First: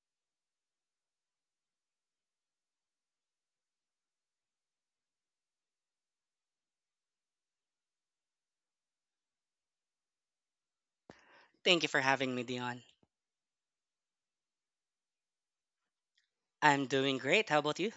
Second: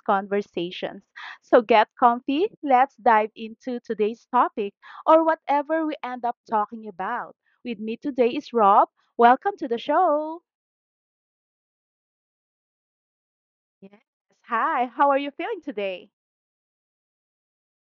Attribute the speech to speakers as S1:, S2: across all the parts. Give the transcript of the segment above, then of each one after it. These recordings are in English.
S1: conversations. So get comfy. Let's dive into today's topic or whatever we end up talking about. With me today is Rob. Welcome to the show.
S2: Thank you for having me, Dion.
S1: Yes. Hi, how are you feeling today?
S2: I'm doing great. How about you?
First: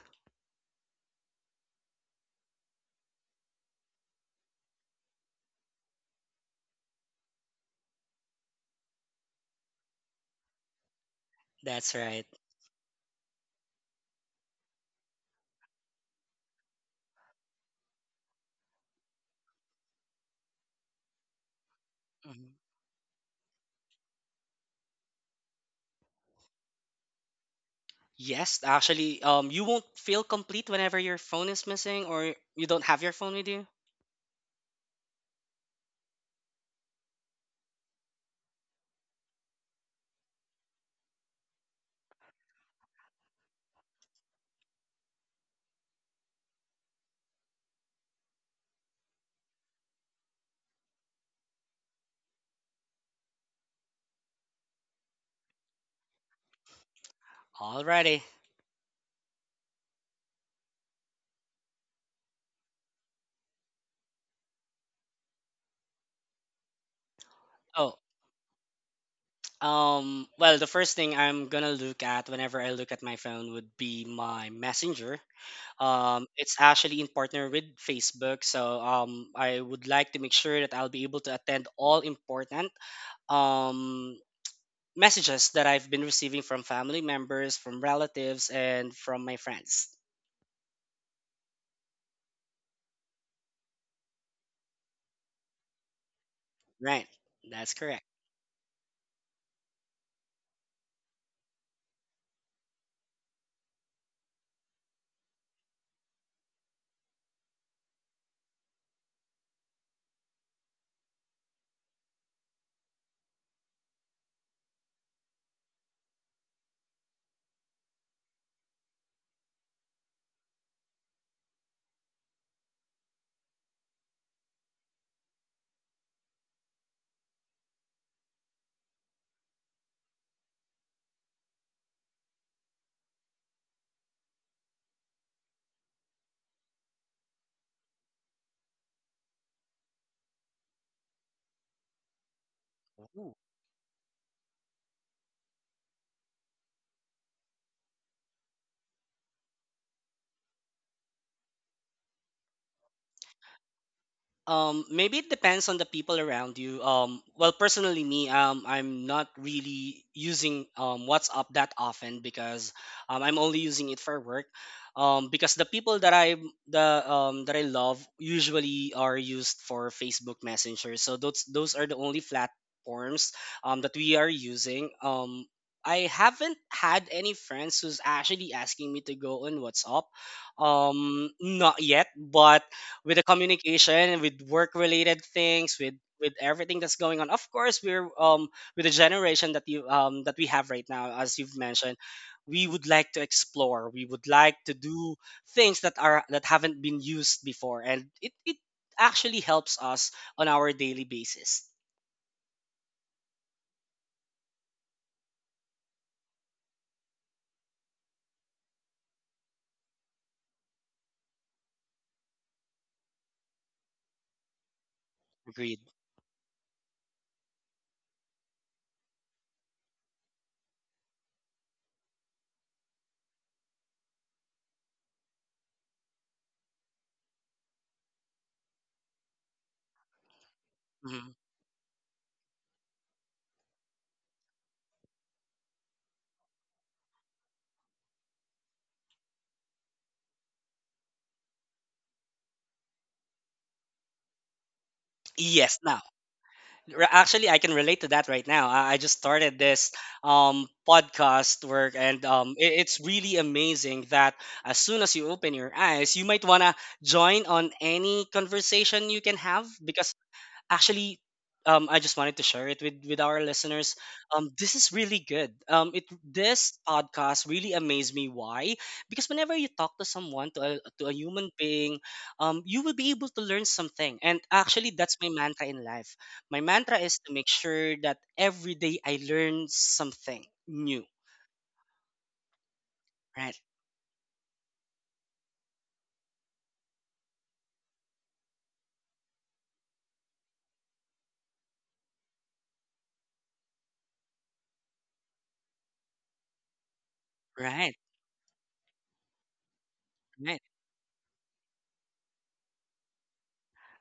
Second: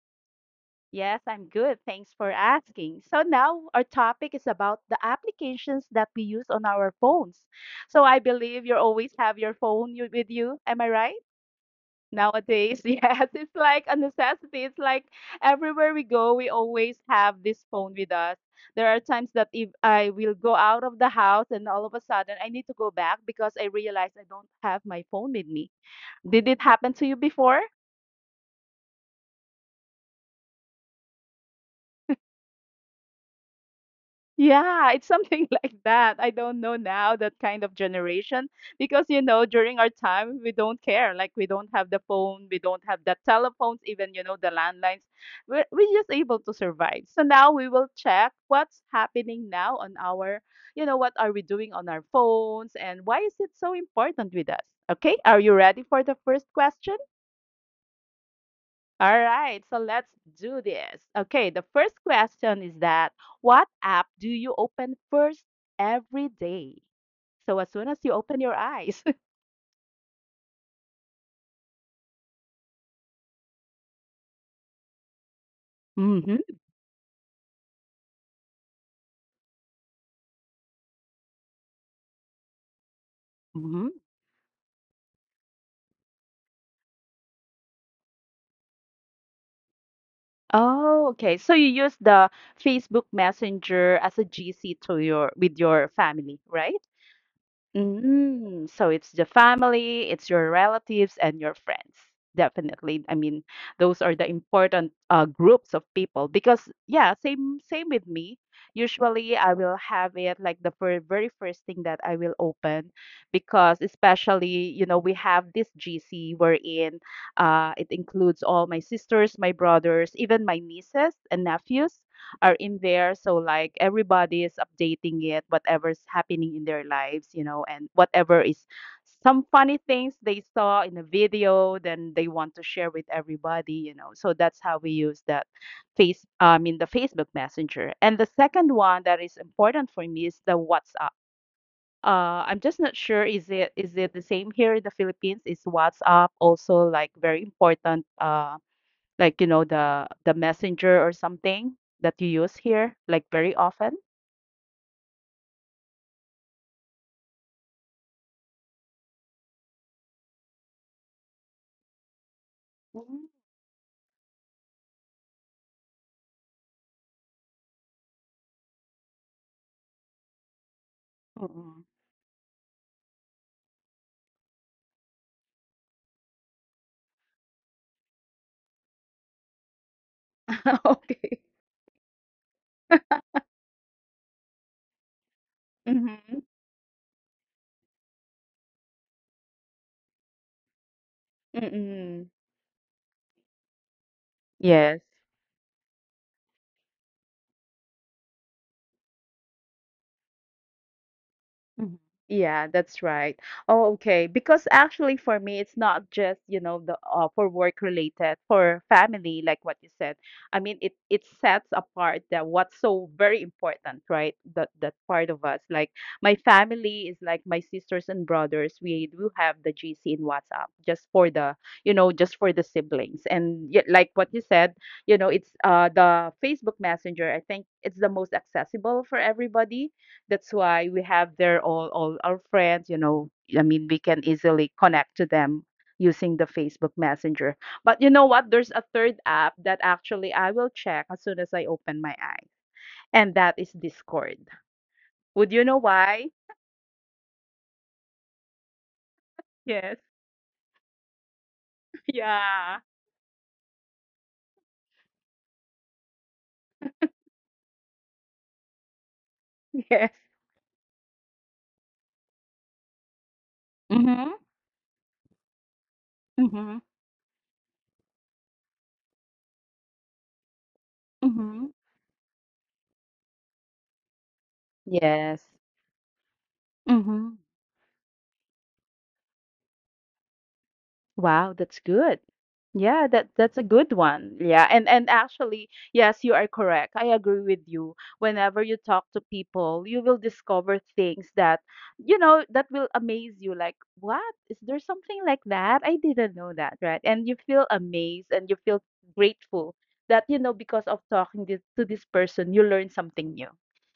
S1: Yes, I'm good. Thanks for asking. So now our topic is about the applications that we use on our phones. So I believe you always have your phone with you. Am I right?
S2: That's right.
S1: Nowadays, yes, it's like a necessity. It's like everywhere we go, we always have this phone with us. There are times that if I will go out of the house and all of a sudden I
S2: Mhm.
S1: need to go back because I realize I don't have my phone with me. Did it happen to you before?
S2: Yes, actually, you won't feel complete whenever your phone is missing or you don't have your phone with you.
S1: Yeah, it's something like that. I don't know now that kind of generation, because you know during our time we don't care. Like we don't have the phone, we don't have the telephones, even you know the landlines. We're just able to survive. So now we will check what's happening now on our, you know, what are we doing on our phones and why is it so important with us? Okay, are you ready for the first question?
S2: Alrighty.
S1: All right, so let's do this. Okay, the first question is that what app do you open first every day? So as soon
S2: Oh,
S1: as you open your eyes.
S2: well, the first thing I'm gonna look at whenever I look at my phone would be my Messenger. It's
S1: Mm-hmm.
S2: actually in partner with Facebook, so I would like to make sure that I'll be able to attend all important
S1: Mm-hmm.
S2: um messages that I've been receiving from family members, from relatives, and from my friends.
S1: Oh, okay. So you use the Facebook Messenger as a GC to your with your family, right?
S2: Right. That's correct.
S1: Mm, so it's the family, it's your relatives and your friends. Definitely. I mean, those are the important groups of people, because yeah, same with me. Usually I will have it like the fir very first thing that I will open, because especially, you know, we have this GC wherein it includes all my sisters, my brothers, even my nieces and nephews are in there. So like everybody is updating it, whatever's happening in their lives, you know, and whatever is some funny things they saw in a video, then they want to share with everybody, you know. So that's how we use that I mean, the Facebook Messenger. And the second one that is important for me is the WhatsApp. I'm just not sure.
S2: Ooh.
S1: Is it the same here in the Philippines? Is WhatsApp also like very important? Like, you know, the Messenger or something that you use here, like, very often?
S2: Maybe it depends on the people around you. Well, personally, me, I'm not really using WhatsApp that often because
S1: Mm, mm.
S2: I'm only using it for work. Because the people that I the that I love usually are used for Facebook Messenger. So those
S1: Mm.
S2: are the only platforms that we are using. I haven't had any friends who's actually asking me to go on WhatsApp.
S1: Okay.
S2: Not yet, but with the communication, with work related things, with
S1: Mhm.
S2: everything that's going on. Of course, we're with the generation that you that we have right now, as you've mentioned,
S1: Mm.
S2: we would like to explore. We would like to
S1: Yes.
S2: do things that are that haven't been used before, and it actually helps us on our daily basis.
S1: Mhm. Yeah, that's right. Oh, okay. Because actually, for me, it's not just, you know, the for work related, for family, like what you said. I mean, it sets apart that what's so very important, right? That part of us.
S2: Agreed.
S1: Like my family is like my sisters and brothers. We do have the GC in WhatsApp just for the, you know, just for the siblings. And yet, like what you said, you know, it's the Facebook Messenger. I think it's the most accessible for everybody, that's why we
S2: Mhm.
S1: have there all our friends, you know. I mean, we can easily connect to them using the Facebook Messenger. But you know what? There's a third app that actually I will check as soon as I open my eyes, and that is Discord. Would you
S2: Yes.
S1: know why?
S2: Actually, I can relate to that right now. I just started this
S1: Yes.
S2: podcast work, and
S1: Yeah.
S2: it's really amazing that as soon as you open your eyes, you might want to join on any conversation you can have because
S1: Yes.
S2: actually I just wanted to share it with our listeners.
S1: Mm-hmm.
S2: This is really good. It
S1: Mm-hmm.
S2: This podcast really amazed me why? Because whenever you talk to someone to a human
S1: Mm-hmm.
S2: being, you will be able to learn something. And actually that's my
S1: Yes.
S2: mantra in life. My mantra is to
S1: Mm-hmm.
S2: make sure that every day I learn something new.
S1: Wow, that's good. Yeah, that
S2: Right?
S1: that's a good one. Yeah, and actually, yes, you are correct. I agree with you. Whenever you talk to people, you will discover things that, you know, that will amaze you. Like, what? Is there something like that? I didn't know that, right? And you feel
S2: Right.
S1: amazed and you feel grateful that, you know,
S2: Right.
S1: because of talking to this person, you learn something new.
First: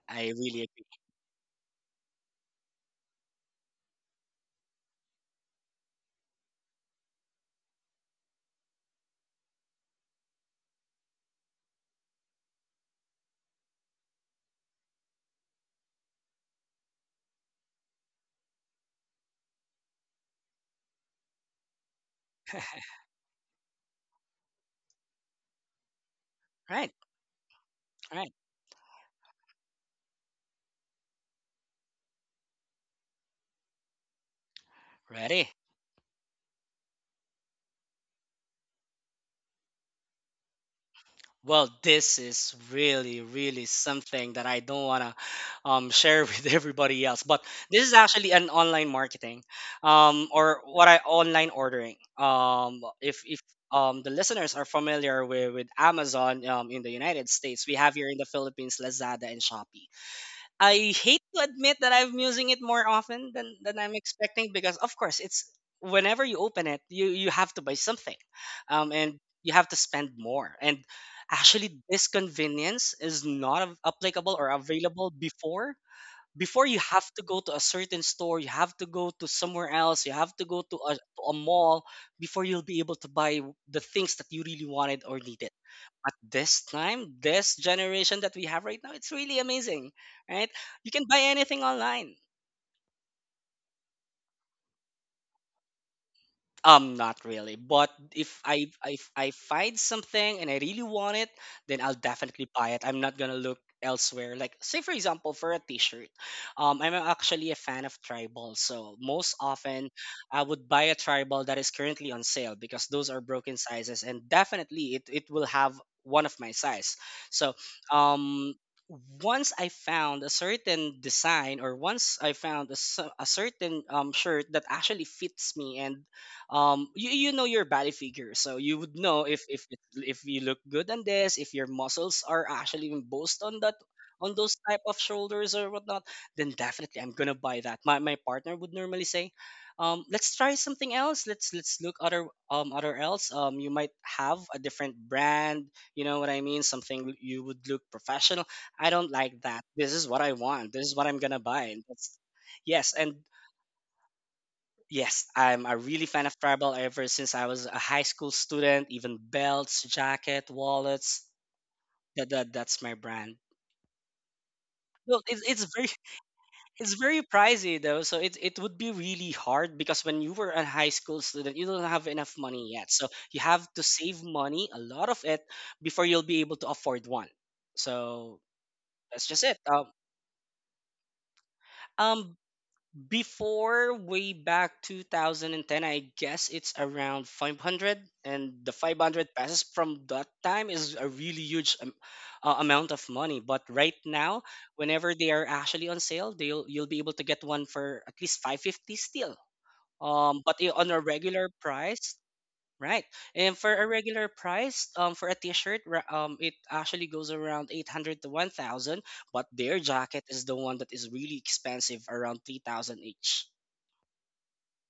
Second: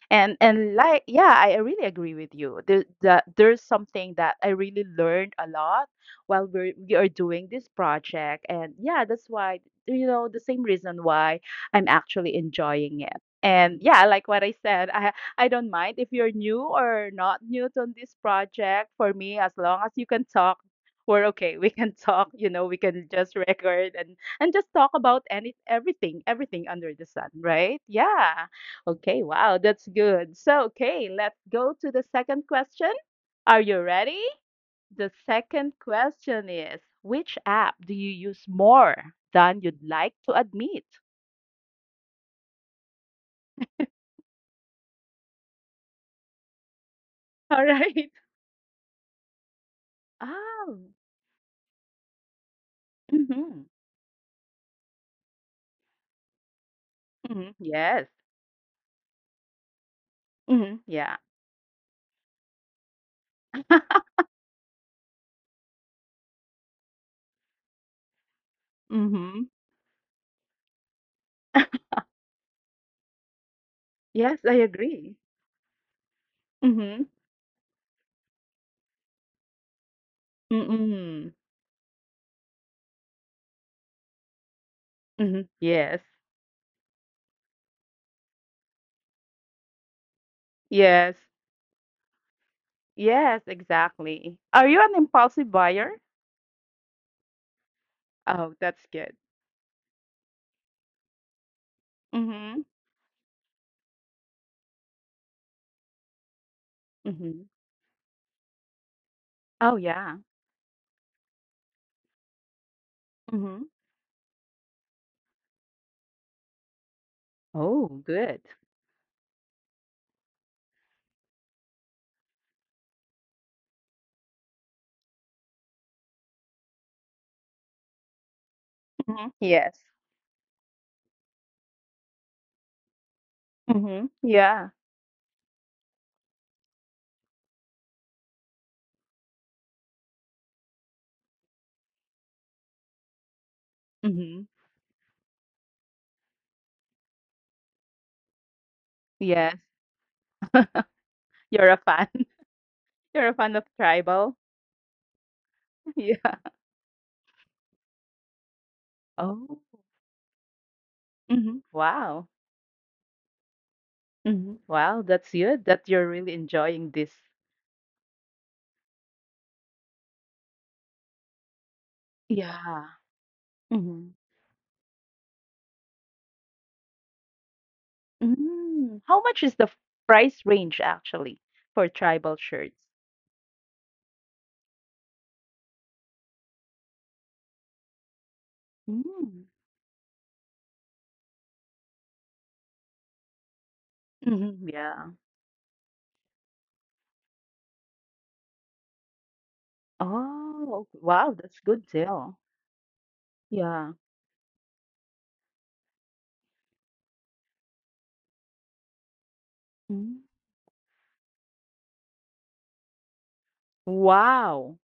S2: I really
S1: And
S2: agree.
S1: like, yeah, I really agree with you. That there's something that I really learned a lot while we are doing this project. And yeah, that's why, you know, the same reason why I'm actually enjoying it. And yeah, like what I said, I don't mind if you're new or not new to this project. For me, as long as you can talk, we're okay. We can talk, you know, we can just record and just talk about any everything, everything
S2: Right.
S1: under the sun, right?
S2: Right.
S1: Yeah. Okay, wow, that's good. So, okay, let's go to the second question. Are you ready? The
S2: Ready?
S1: second question is which app do you use more than you'd like to admit?
S2: Well, this is really, really something that I don't want to share with everybody else. But
S1: All
S2: this is
S1: right.
S2: actually an online marketing, or what
S1: Oh,
S2: I online ordering. Um, if if
S1: mm-hmm.
S2: um, the listeners are familiar with Amazon in the United
S1: Hmm.
S2: States, we have
S1: Yes.
S2: here in the Philippines Lazada and Shopee.
S1: Hmm.
S2: I
S1: Yeah.
S2: hate to admit that I'm using it more often than I'm expecting because of course it's whenever you open it you have to buy something and
S1: Hmm.
S2: you have to spend more and actually this convenience is not applicable
S1: Yes,
S2: or
S1: I
S2: available
S1: agree.
S2: before. Before you have
S1: Mm-hmm.
S2: to go to a certain store, you have to go to somewhere else, you have to go to a
S1: Mm-mm.
S2: mall before you'll be able to buy the things that you really wanted or
S1: Hmm.
S2: needed.
S1: Yes.
S2: At this time, this generation that we have right now, it's really amazing, right? You can
S1: Yes.
S2: buy anything online.
S1: Yes, exactly. Are you an impulsive buyer?
S2: Not really. But
S1: Oh, that's
S2: if
S1: good.
S2: I find something and I really want it, then I'll definitely
S1: Mm-hmm.
S2: buy it. I'm not gonna look elsewhere. Like say for example, for a T-shirt, I'm
S1: Mm-hmm.
S2: actually a fan of tribal, so most
S1: Oh,
S2: often
S1: yeah.
S2: I would buy a tribal that is currently on sale because those are broken
S1: Mm-hmm.
S2: sizes, and definitely it will have one of my size. So,
S1: Oh, good.
S2: um. Once I found a certain design, or once I found a certain shirt that actually fits me, and you know your body figure, so you would know
S1: Mm-hmm. Yes.
S2: if you look good on this, if your muscles are actually embossed on that,
S1: Mm-hmm.
S2: on those
S1: Yeah.
S2: type of shoulders or whatnot, then definitely I'm gonna buy that. My partner would normally say let's try something else, let's look other other else you might have
S1: Mm-hmm.
S2: a different brand, you know what I mean, something you would look professional. I don't like
S1: Yes.
S2: that. This is what I want, this is what I'm gonna buy.
S1: You're
S2: And
S1: a fan.
S2: that's yes and
S1: You're a fan of tribal?
S2: yes, I'm a really
S1: Yeah.
S2: fan of travel ever since I was a high school student. Even
S1: Oh.
S2: belts, jacket, wallets,
S1: Hmm. Wow.
S2: that's my brand.
S1: Hmm. Wow,
S2: No,
S1: that's
S2: it's
S1: good
S2: very
S1: that you're really enjoying
S2: it's
S1: this.
S2: very pricey though, so it would be really hard because when you were a high school student, you don't have enough money
S1: Yeah.
S2: yet. So you have to
S1: Hmm.
S2: save money, a lot of it, before you'll be able to afford one. So
S1: Mm.
S2: that's
S1: How
S2: just
S1: much
S2: it.
S1: is the price range actually for
S2: Um
S1: tribal shirts?
S2: Before way back 2010, I guess it's around 500, and the 500
S1: Mm.
S2: pesos from that time is a really huge amount of money. But right now,
S1: Hmm.
S2: whenever
S1: Yeah.
S2: they are actually on sale, they'll you'll be able to get one for at least 550 still. On
S1: Oh,
S2: a
S1: ok- wow,
S2: regular
S1: that's good
S2: price,
S1: deal.
S2: right? And for a
S1: Yeah.
S2: regular price, for a t-shirt, it actually goes around 800 to 1,000. But their jacket
S1: Mm.
S2: is the one that is really expensive, around 3,000 each.
S1: Wow.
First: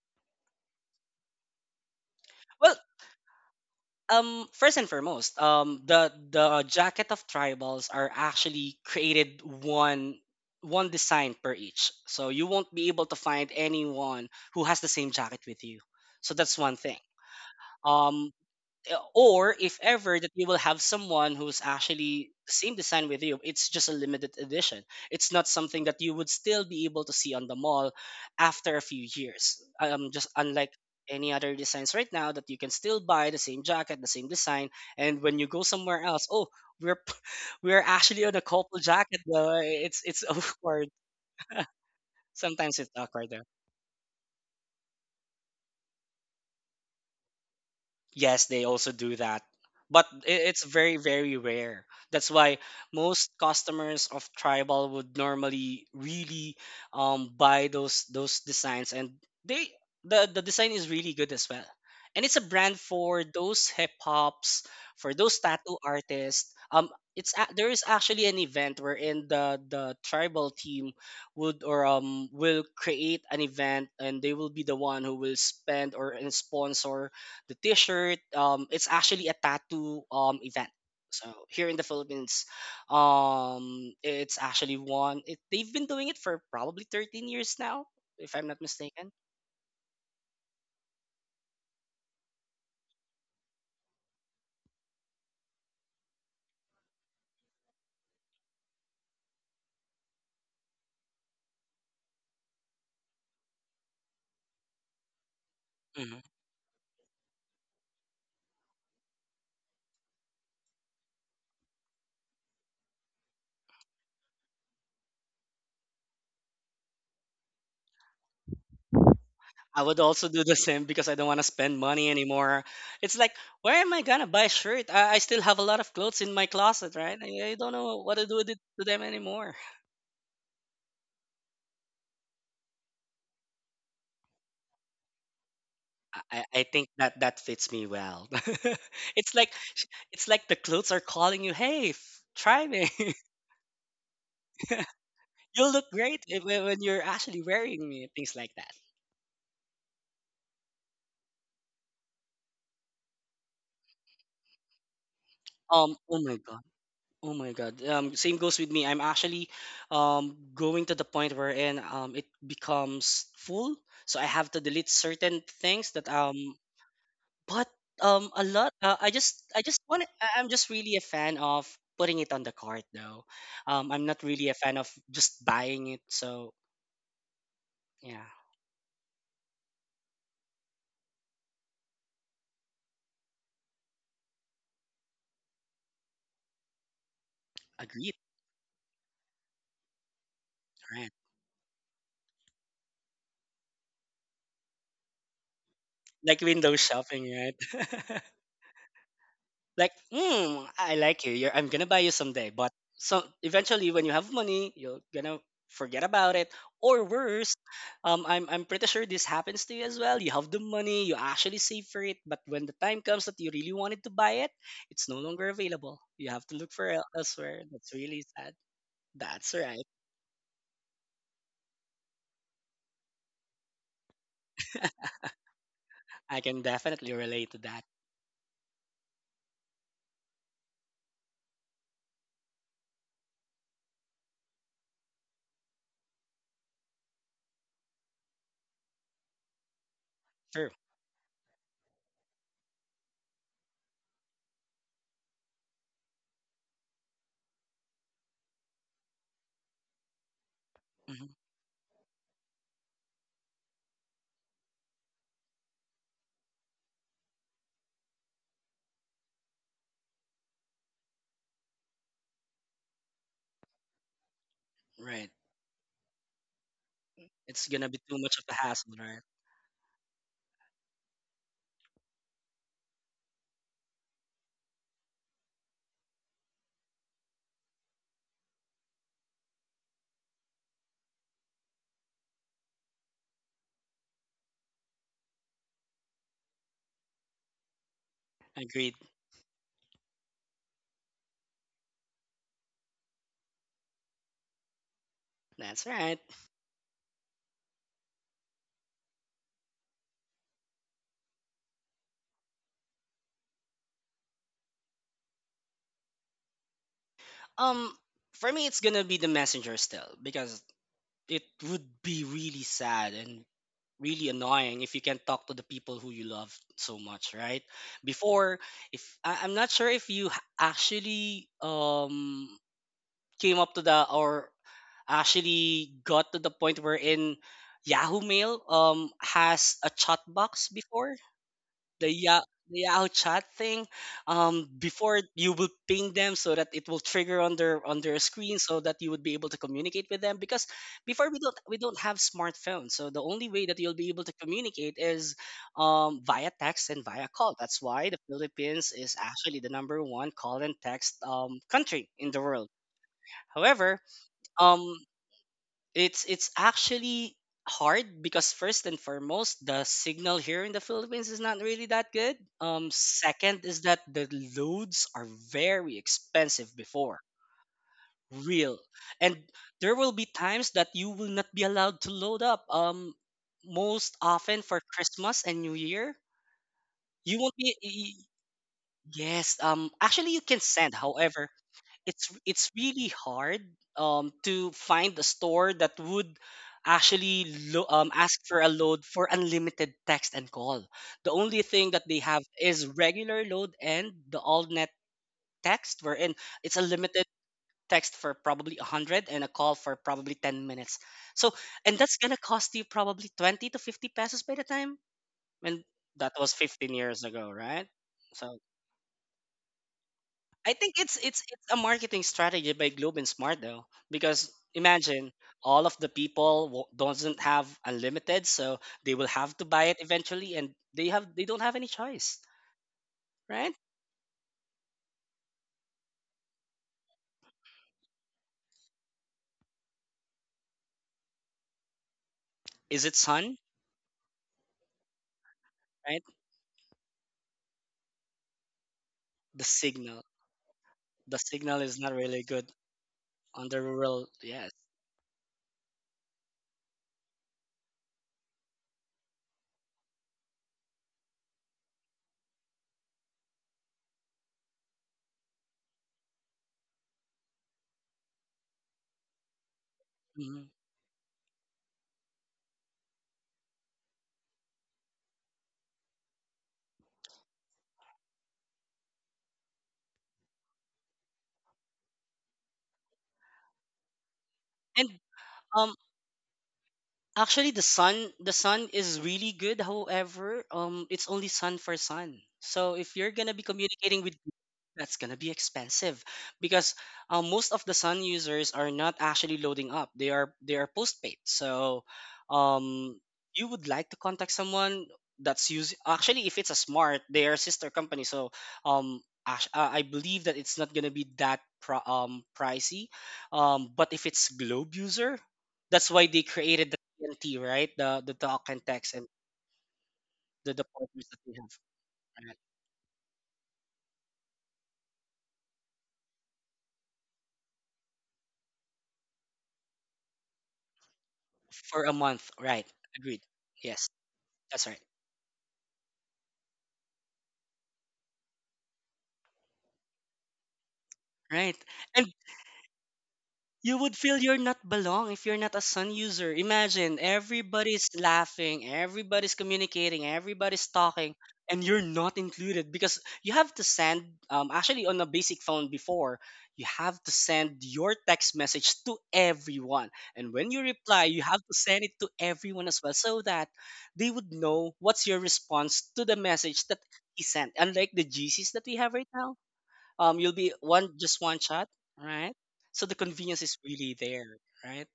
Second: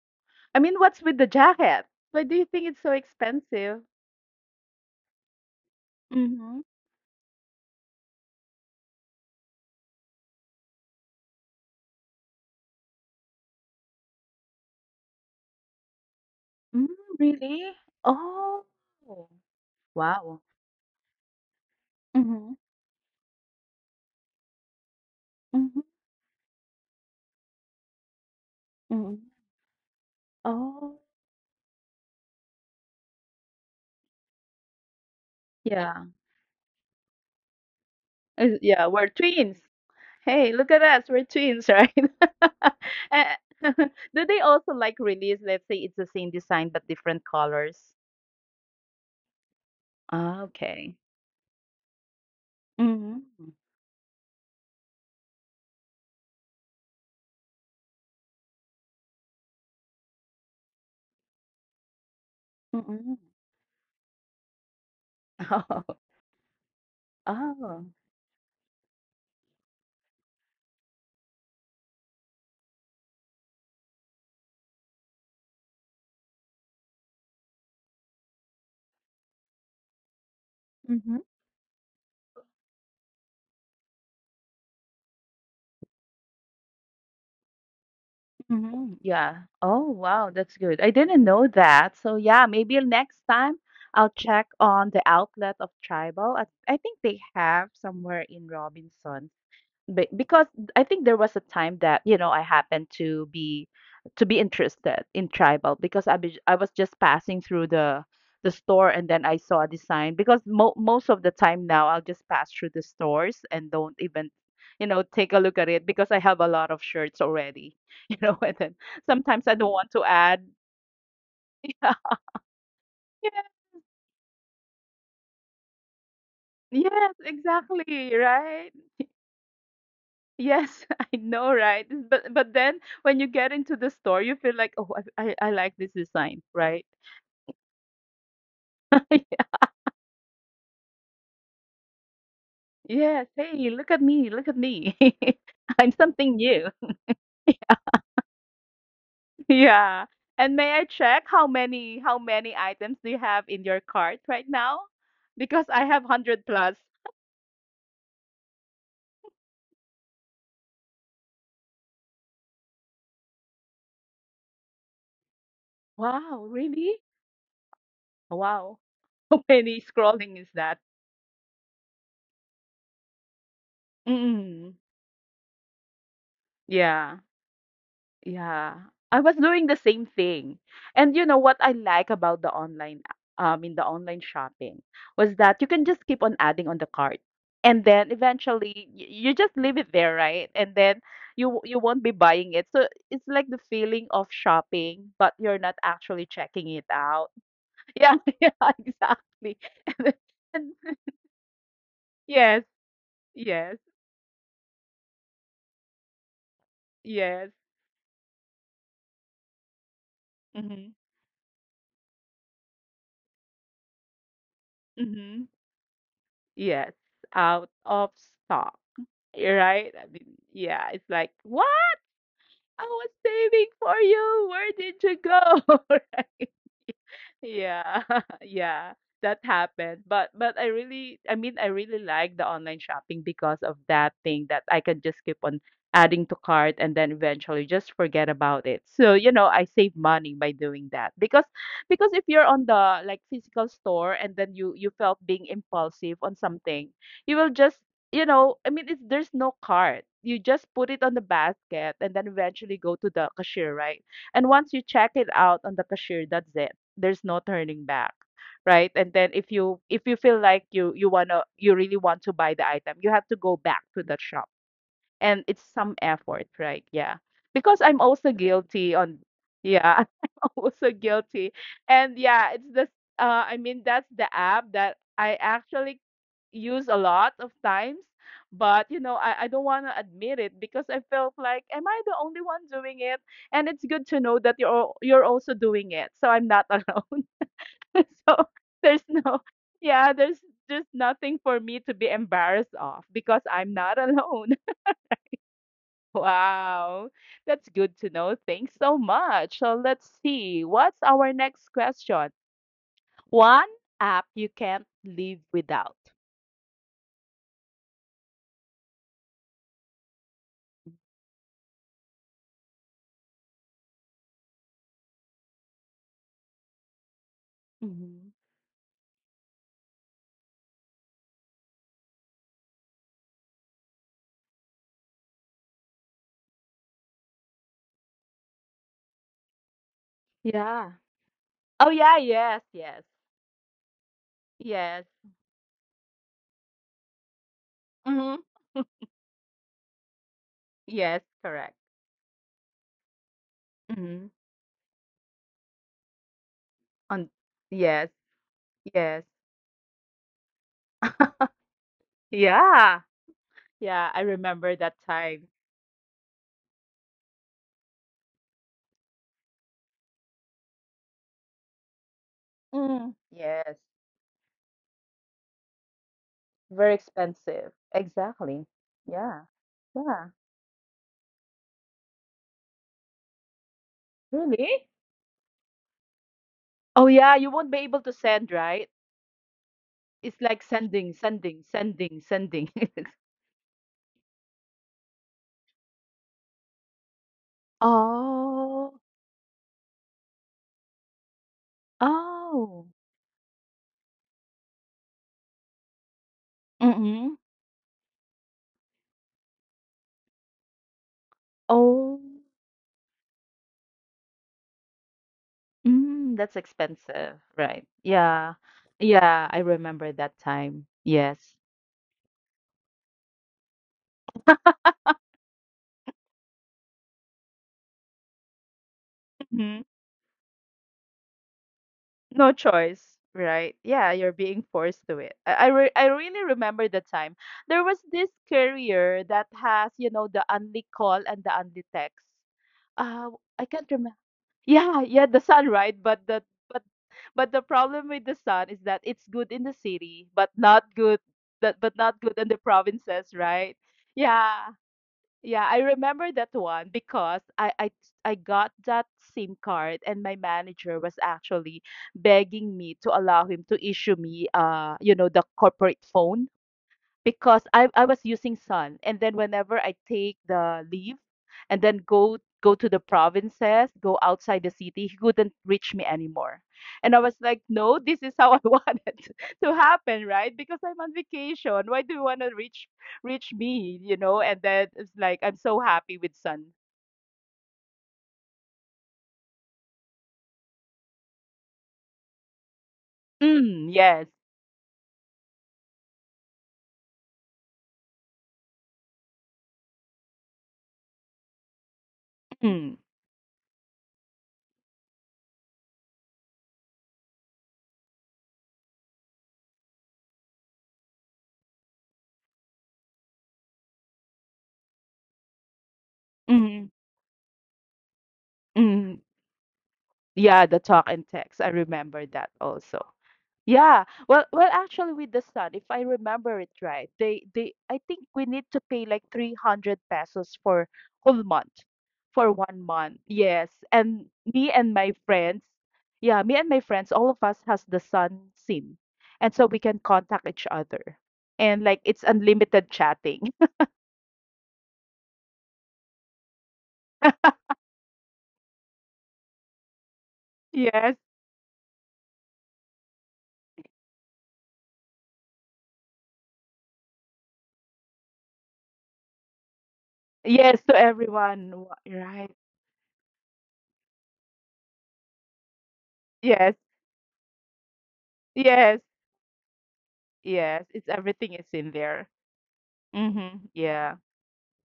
S1: I mean, what's with the jacket? Why do you think
S2: Well,
S1: it's so expensive?
S2: first and foremost, the
S1: Mm-hmm.
S2: jacket of tribals are actually created one design per each. So you won't be able to find anyone who has the same jacket with you. So that's one
S1: Mm,
S2: thing.
S1: really?
S2: Um,
S1: Oh,
S2: or if ever that
S1: wow.
S2: you will have someone who's actually the
S1: Mhm,
S2: same design with you, it's just a limited edition. It's not
S1: mhm,
S2: something that you would still be able to see on the mall after a few
S1: mm.
S2: years, just unlike
S1: Oh,
S2: any other designs right now that you can still buy the same jacket, the same design, and when you go somewhere
S1: yeah.
S2: else, oh, we're p- we're actually on a couple
S1: Yeah, we're
S2: jacket though,
S1: twins.
S2: it's
S1: Hey, look at
S2: awkward.
S1: us. We're twins, right?
S2: Sometimes it's awkward.
S1: Eh, do they also like release, let's say it's the same design but different colors?
S2: Yes, they also do that.
S1: Ah,
S2: It's
S1: okay.
S2: very, very rare. That's why
S1: Mhm,
S2: most customers of Tribal would normally really buy those designs, and they the design is really good as well. And it's a brand
S1: mhm.
S2: for those hip hops, for those tattoo
S1: Oh,
S2: artists. There is
S1: oh.
S2: actually an event wherein the tribal team would or will create an event, and they will be the one who will spend or and sponsor the t-shirt. It's actually a tattoo event,
S1: Mhm,
S2: so here in the Philippines, it's actually one it, they've been doing it for probably 13 years now if I'm not
S1: mhm.
S2: mistaken.
S1: Yeah. Oh, wow, that's good. I didn't know that. So yeah, maybe next time I'll check on the outlet of Tribal. I think they have somewhere in Robinson. Because I think there was a time that you know I happened to be interested in tribal because
S2: Hmm.
S1: I was just passing through the store and then I saw a design, because most of the time now I'll just pass through the stores and don't even you know take a look at it because I have a lot of shirts already you know and then sometimes I don't
S2: I
S1: want
S2: would
S1: to
S2: also do
S1: add.
S2: the same because I don't want to spend
S1: Yeah,
S2: money anymore. It's like,
S1: yes,
S2: where am I gonna buy a shirt? I still have a lot of clothes in my closet, right?
S1: yes,
S2: I don't
S1: exactly,
S2: know what to do with it
S1: right.
S2: to them anymore.
S1: Yes, I know, right? But then when you get into the store, you feel like, oh, I like this design,
S2: I think
S1: right?
S2: that that fits me well. It's like, it's like the clothes are calling you, hey, try me.
S1: Yes, hey, look at me, look at me.
S2: You'll look
S1: I'm
S2: great
S1: something
S2: if,
S1: new.
S2: when you're actually wearing it, things like that.
S1: Yeah. And may I check how many items do you have in your cart right now? Because I have
S2: Oh my
S1: 100
S2: god.
S1: plus.
S2: Oh my god. Same goes with me. I'm actually going to the point wherein it becomes full, so I have to delete certain things that
S1: Wow, really?
S2: but a lot.
S1: Wow.
S2: I just
S1: How many
S2: want it.
S1: scrolling
S2: I'm
S1: is
S2: just
S1: that?
S2: really a fan of putting it on the cart though. I'm not really a
S1: Mm,
S2: fan of just buying it, so
S1: yeah.
S2: yeah,
S1: Yeah, I was doing the same thing. And you know what I like about the online, in the online shopping was that you can just keep on adding on the cart, and
S2: agreed,
S1: then eventually you just leave it there, right? And then
S2: right?
S1: you won't be buying it. So it's like the feeling of shopping, but you're not
S2: Like
S1: actually
S2: window
S1: checking it
S2: shopping,
S1: out.
S2: right?
S1: Yeah, yeah, exactly.
S2: Like
S1: And,
S2: mm,
S1: and
S2: I like you. I'm gonna buy you someday, but
S1: yes,
S2: so
S1: yes,
S2: eventually when you have money you're gonna forget about it. Or worse,
S1: yes.
S2: I'm pretty sure this happens to you as well. You have the
S1: Mm-hmm,
S2: money, you actually save for it, but when the time comes that you really wanted to buy it, it's no longer
S1: mm-hmm.
S2: available, you have to look for
S1: Yes,
S2: elsewhere.
S1: out
S2: That's
S1: of
S2: really sad.
S1: stock.
S2: That's
S1: You're
S2: right.
S1: right. I mean, yeah, it's like, what? I was saving for you. Where did you go?
S2: I
S1: Right?
S2: can definitely relate to that.
S1: Yeah, yeah, that happened. But I really like the online shopping because of that thing that I can just keep on adding to cart, and then eventually just forget about it. So, you know, I save money by
S2: Sure.
S1: doing that, because if you're on the, like, physical store, and then you felt being impulsive on something, you will just, you know, I mean, there's no cart. You just put it on
S2: Hmm.
S1: the basket and then eventually go to the cashier, right? And once you check it out on the cashier, that's it. There's no turning back, right? And then if you feel like you really want to buy the item, you have to go back to the shop,
S2: Right.
S1: and it's some effort, right? Yeah.
S2: It's gonna
S1: because
S2: be
S1: I'm
S2: too much
S1: also
S2: of a hassle,
S1: guilty
S2: right?
S1: on Yeah, I'm also guilty. And yeah, it's the I mean, that's the app that I actually use a lot of times. But you know I don't want to admit it because I felt like, am I the only one doing it? And it's good to know that you're also doing it, so I'm not alone. So,
S2: Agreed.
S1: there's no yeah, there's just nothing for me to be embarrassed of because I'm not alone.
S2: That's right.
S1: Wow, that's good to know. Thanks so much. So let's see, what's our next question? One app you can't live without.
S2: Um, for me, it's gonna be the messenger still because it would be really sad and really annoying if you can't talk to the people who you love so much, right?
S1: Mhm.
S2: Before, if I, I'm not sure if actually came up to the or actually got to the point wherein Yahoo Mail has a chat box
S1: Yeah.
S2: before
S1: Oh
S2: the
S1: yeah,
S2: Yahoo,
S1: yes,
S2: the Yahoo
S1: yes.
S2: chat thing,
S1: Yes.
S2: before you will ping them so that it will trigger on their
S1: Hmm.
S2: screen so that you would be able to communicate with them, because before
S1: Yes,
S2: we don't we
S1: correct.
S2: don't have smartphones. So the only way that you'll be able to
S1: Hmm.
S2: communicate is via text and via
S1: On.
S2: call. That's why the
S1: Yes.
S2: Philippines is
S1: Yes.
S2: actually the number one call and text country in the world.
S1: Yeah,
S2: However,
S1: yeah, I
S2: um
S1: remember that time.
S2: it's actually hard because, first and foremost, the signal here in the Philippines is not really that good.
S1: Mm,
S2: Second is
S1: yes.
S2: that the loads are very expensive
S1: Very
S2: before
S1: expensive. Exactly.
S2: real, and
S1: Yeah.
S2: there will be
S1: Yeah.
S2: times that you will not be allowed to load up. Most often for
S1: Really?
S2: Christmas and New Year,
S1: Oh
S2: you
S1: yeah,
S2: won't
S1: you
S2: be.
S1: won't be able
S2: Y-
S1: to send, right?
S2: Yes. Actually, you
S1: It's
S2: can
S1: like
S2: send.
S1: sending,
S2: However,
S1: sending,
S2: it's
S1: sending,
S2: it's
S1: sending.
S2: really hard to find a store that would actually ask for a load
S1: Oh.
S2: for unlimited text and call. The only thing that they have is
S1: Oh.
S2: regular load and the all net text, wherein it's a limited
S1: Mm-hmm.
S2: text for probably 100 and a call for probably 10 minutes. So, and that's
S1: Oh.
S2: gonna cost you probably 20 to 50 pesos by the time. And that
S1: Mm,
S2: was
S1: that's
S2: 15 years ago,
S1: expensive,
S2: right?
S1: right?
S2: So,
S1: Yeah. Yeah, I remember that
S2: I think
S1: time.
S2: it's
S1: Yes.
S2: a marketing strategy by Globe and Smart though, because imagine all of the people doesn't have unlimited, so they will have to buy
S1: Mm-hmm.
S2: it eventually, and they don't have any choice,
S1: No choice,
S2: right?
S1: right? Yeah, you're being forced to it. I really remember the time. There was this carrier that has, you know, the only call and the only text.
S2: Is it
S1: Uh,
S2: sun?
S1: I can't remember. Yeah, yeah, the sun, right?
S2: Right?
S1: But but the problem with the sun is that it's
S2: The
S1: good in the
S2: signal,
S1: city,
S2: the signal is
S1: but
S2: not
S1: not
S2: really
S1: good in
S2: good
S1: the provinces,
S2: on the
S1: right?
S2: rural. Yes.
S1: Yeah. Yeah, I remember that one because I got that SIM card, and my manager was actually begging me to allow him to issue me the corporate phone because I was using Sun, and then whenever I
S2: Mhm.
S1: take the leave and then go to the provinces, go outside the city, he couldn't reach me anymore. And I was like, no, this is how I wanted to happen, right? Because I'm on vacation. Why do you want to reach me? You know? And then
S2: And
S1: it's like, I'm
S2: um,
S1: so happy with Sun.
S2: actually, the sun is really good. However, it's only sun for sun. So if you're gonna be
S1: Mm,
S2: communicating with
S1: yes.
S2: people, that's gonna be expensive because, most of the sun users are not actually loading up. They are postpaid. So,
S1: Mm,
S2: um, you would like to contact someone that's using, actually, if it's a smart, they are sister company. So, I believe that it's not gonna be that pricey. But if it's Globe user, that's why they created
S1: mm,
S2: TNT, right? The talk and text. And
S1: mm.
S2: the
S1: Yeah, the talk
S2: partners that
S1: and
S2: we have,
S1: text. I remember
S2: right?
S1: that also. Yeah. Well, actually, with the sun, if I remember it right, they I think we need to pay like 300 pesos for whole month,
S2: For a month,
S1: for
S2: right?
S1: 1 month.
S2: Agreed.
S1: Yes.
S2: Yes,
S1: And
S2: that's
S1: me
S2: right.
S1: and my friends, yeah, me and my friends, all of us has the sun SIM. And so we can contact each other.
S2: Right.
S1: And like
S2: And
S1: it's unlimited chatting.
S2: you would feel you're not belong if you're not a sun user. Imagine everybody's laughing, everybody's communicating, everybody's talking,
S1: Yes.
S2: and you're not included because you have to send. Actually, on a basic phone before, you have to send your text message to everyone, and when you
S1: Yes,
S2: reply,
S1: to
S2: you have to
S1: everyone.
S2: send it to
S1: Right.
S2: everyone as well, so that they would know what's your response to the message that
S1: Yes.
S2: he sent. Unlike the GCs that we have right
S1: Yes.
S2: now, you'll be
S1: Yes. It's
S2: one
S1: everything
S2: shot,
S1: is in
S2: right?
S1: there.
S2: So the convenience is
S1: Mm-hmm.
S2: really
S1: Yeah.
S2: there, right?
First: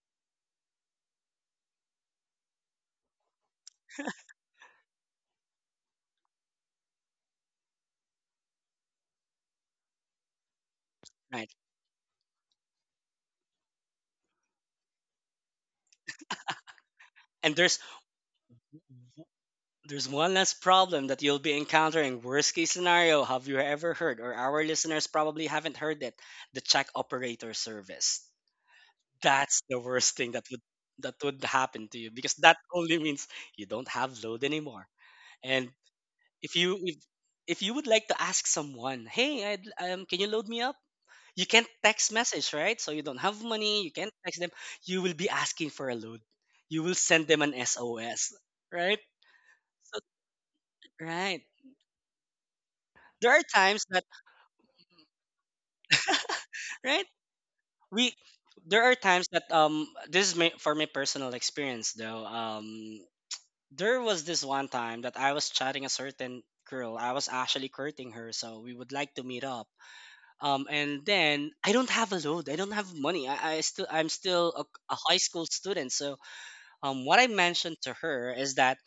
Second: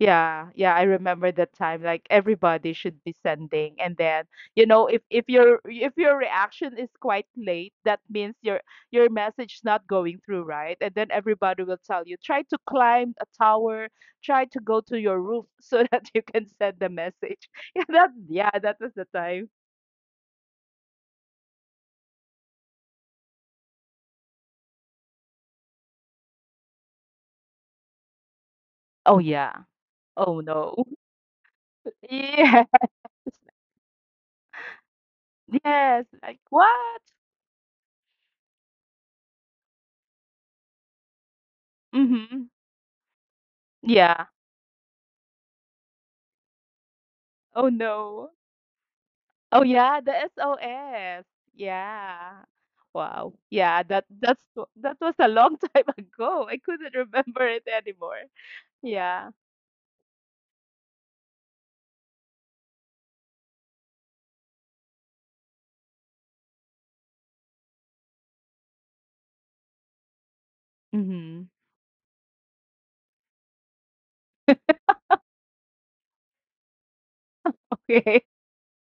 S1: Yeah, yeah, I remember that time. Like everybody should be sending, and then, you know, if your reaction is quite late, that means your message not going through, right? And then
S2: Right.
S1: everybody will tell you, try to climb a tower, try to go to your roof so that you can send the message.
S2: And there's
S1: Yeah, that yeah, that was the time.
S2: there's one less problem that you'll be encountering. Worst case scenario, have you ever heard, or our listeners probably haven't heard it, the check operator service?
S1: Oh
S2: That's
S1: yeah.
S2: the worst thing
S1: Oh
S2: that would
S1: no.
S2: happen to you, because that
S1: Yes,
S2: only means you don't have load anymore. And
S1: yes. Like
S2: if you if,
S1: what?
S2: if you would like to ask someone, hey, can you load me up? You can't text
S1: Mm-hmm.
S2: message, right? So you don't have money, you can't
S1: Yeah.
S2: text them. You will be asking for a load. You will send them an
S1: Oh no.
S2: SOS, right?
S1: Oh, yeah,
S2: So,
S1: the SOS.
S2: right.
S1: Yeah. Wow.
S2: There are
S1: Yeah,
S2: times
S1: that
S2: that,
S1: that's w- that was a long time ago. I couldn't
S2: right?
S1: remember it
S2: We
S1: anymore.
S2: there are
S1: Yeah.
S2: times that, this is for my personal experience though. There was this one time that I was chatting a certain girl. I was actually courting her, so we would like to meet up. And then
S1: Hmm.
S2: I don't have a load. I don't have money. I'm still a high school student. So, what I mentioned to
S1: Okay.
S2: her is that,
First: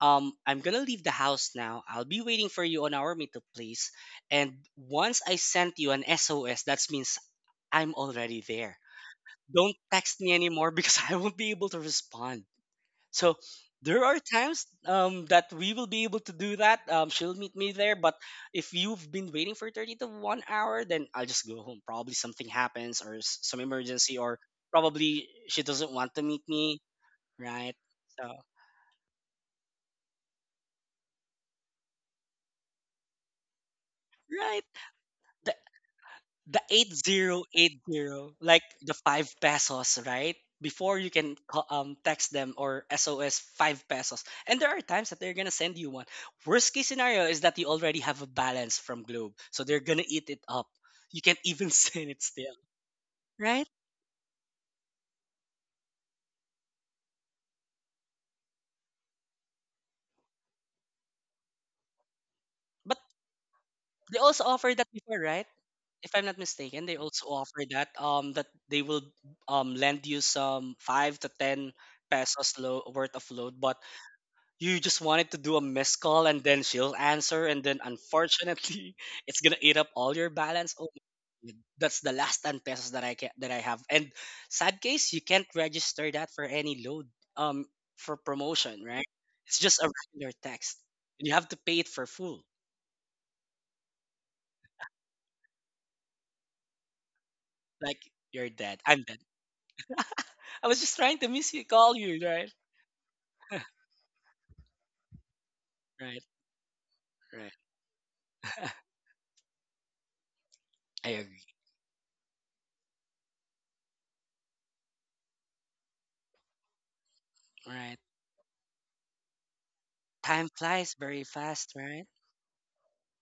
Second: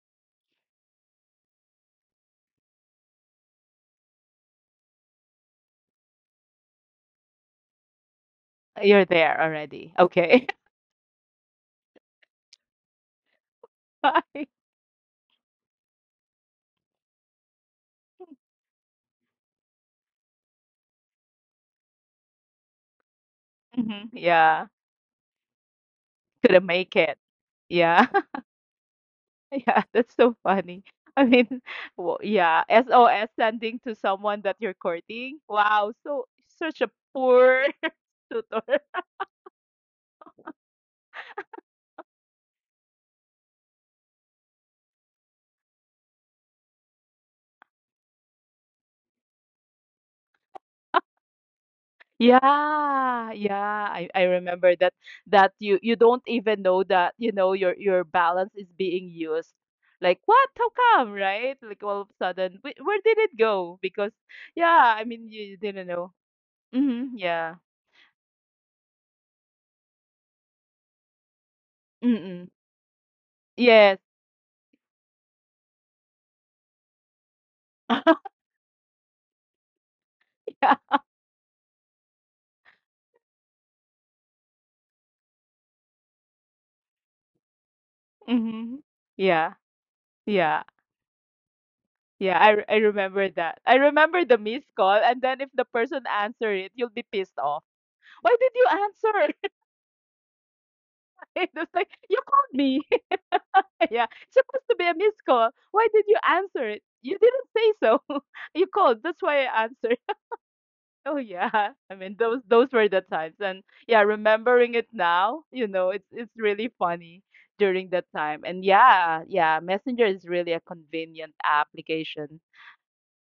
S2: I'm gonna leave the house now. I'll be waiting for you on our meetup place. And once I sent you an SOS, that means I'm already there.
S1: You're there
S2: Don't
S1: already.
S2: text me
S1: Okay.
S2: anymore because I won't be able to respond. So there are
S1: Bye.
S2: times, that we will be able to do that. She'll meet me there, but if you've been waiting for 30 to 1 hour, then I'll just go home. Probably something happens or some
S1: Hmm.
S2: emergency, or
S1: Yeah.
S2: probably she doesn't want to meet
S1: Couldn't
S2: me,
S1: make it.
S2: right?
S1: Yeah.
S2: So.
S1: Yeah, that's so funny. I mean, yeah, SOS sending to someone that you're
S2: Right.
S1: courting.
S2: The
S1: Wow, so
S2: the
S1: such a poor
S2: 8080, like
S1: tutor.
S2: the 5 pesos, right? Before you can text them or SOS 5 pesos. And there are times that they're going to send you one. Worst case scenario is that you already have a balance from Globe, so they're going to eat it up. You can't even send it still,
S1: Yeah, yeah,
S2: right?
S1: I remember that, that you don't even know that you know your balance is being used. Like, what? How come? Right? Like all of a sudden, where
S2: But
S1: did it go? Because,
S2: they also offer that
S1: yeah, I
S2: before,
S1: mean, you,
S2: right?
S1: you didn't know.
S2: If I'm not mistaken, they
S1: Mm-hmm,
S2: also
S1: yeah.
S2: offer that, that they will lend you some 5 to 10 pesos
S1: Mm-mm.
S2: worth of load, but
S1: Yes.
S2: you just wanted to do a missed call, and then she'll answer, and then, unfortunately, it's gonna eat up all your
S1: Yeah.
S2: balance. Oh my God, that's the last 10 pesos that I can that I have. And sad case, you can't register that for any load um for
S1: Mm-hmm.
S2: promotion, right? It's
S1: Yeah.
S2: just a regular
S1: Yeah.
S2: text, and you have to pay it for full.
S1: Yeah. I remember that. I remember the missed call, and then if the person answer it, you'll be pissed off.
S2: Like, you're
S1: Why
S2: dead,
S1: did you
S2: I'm dead.
S1: answer?
S2: I was just trying to miss you
S1: It's
S2: call
S1: like
S2: you,
S1: you
S2: right?
S1: called me. Yeah, it's supposed to be a missed call. Why did
S2: Right.
S1: you answer it? You didn't say
S2: Right.
S1: so. You called, that's why I answered.
S2: I
S1: Oh
S2: agree.
S1: yeah. I mean, those were the times. And yeah, remembering it now, you know, it's really funny during
S2: Right.
S1: that time. And yeah, yeah, Messenger is
S2: Time
S1: really a
S2: flies very
S1: convenient
S2: fast, right?
S1: application.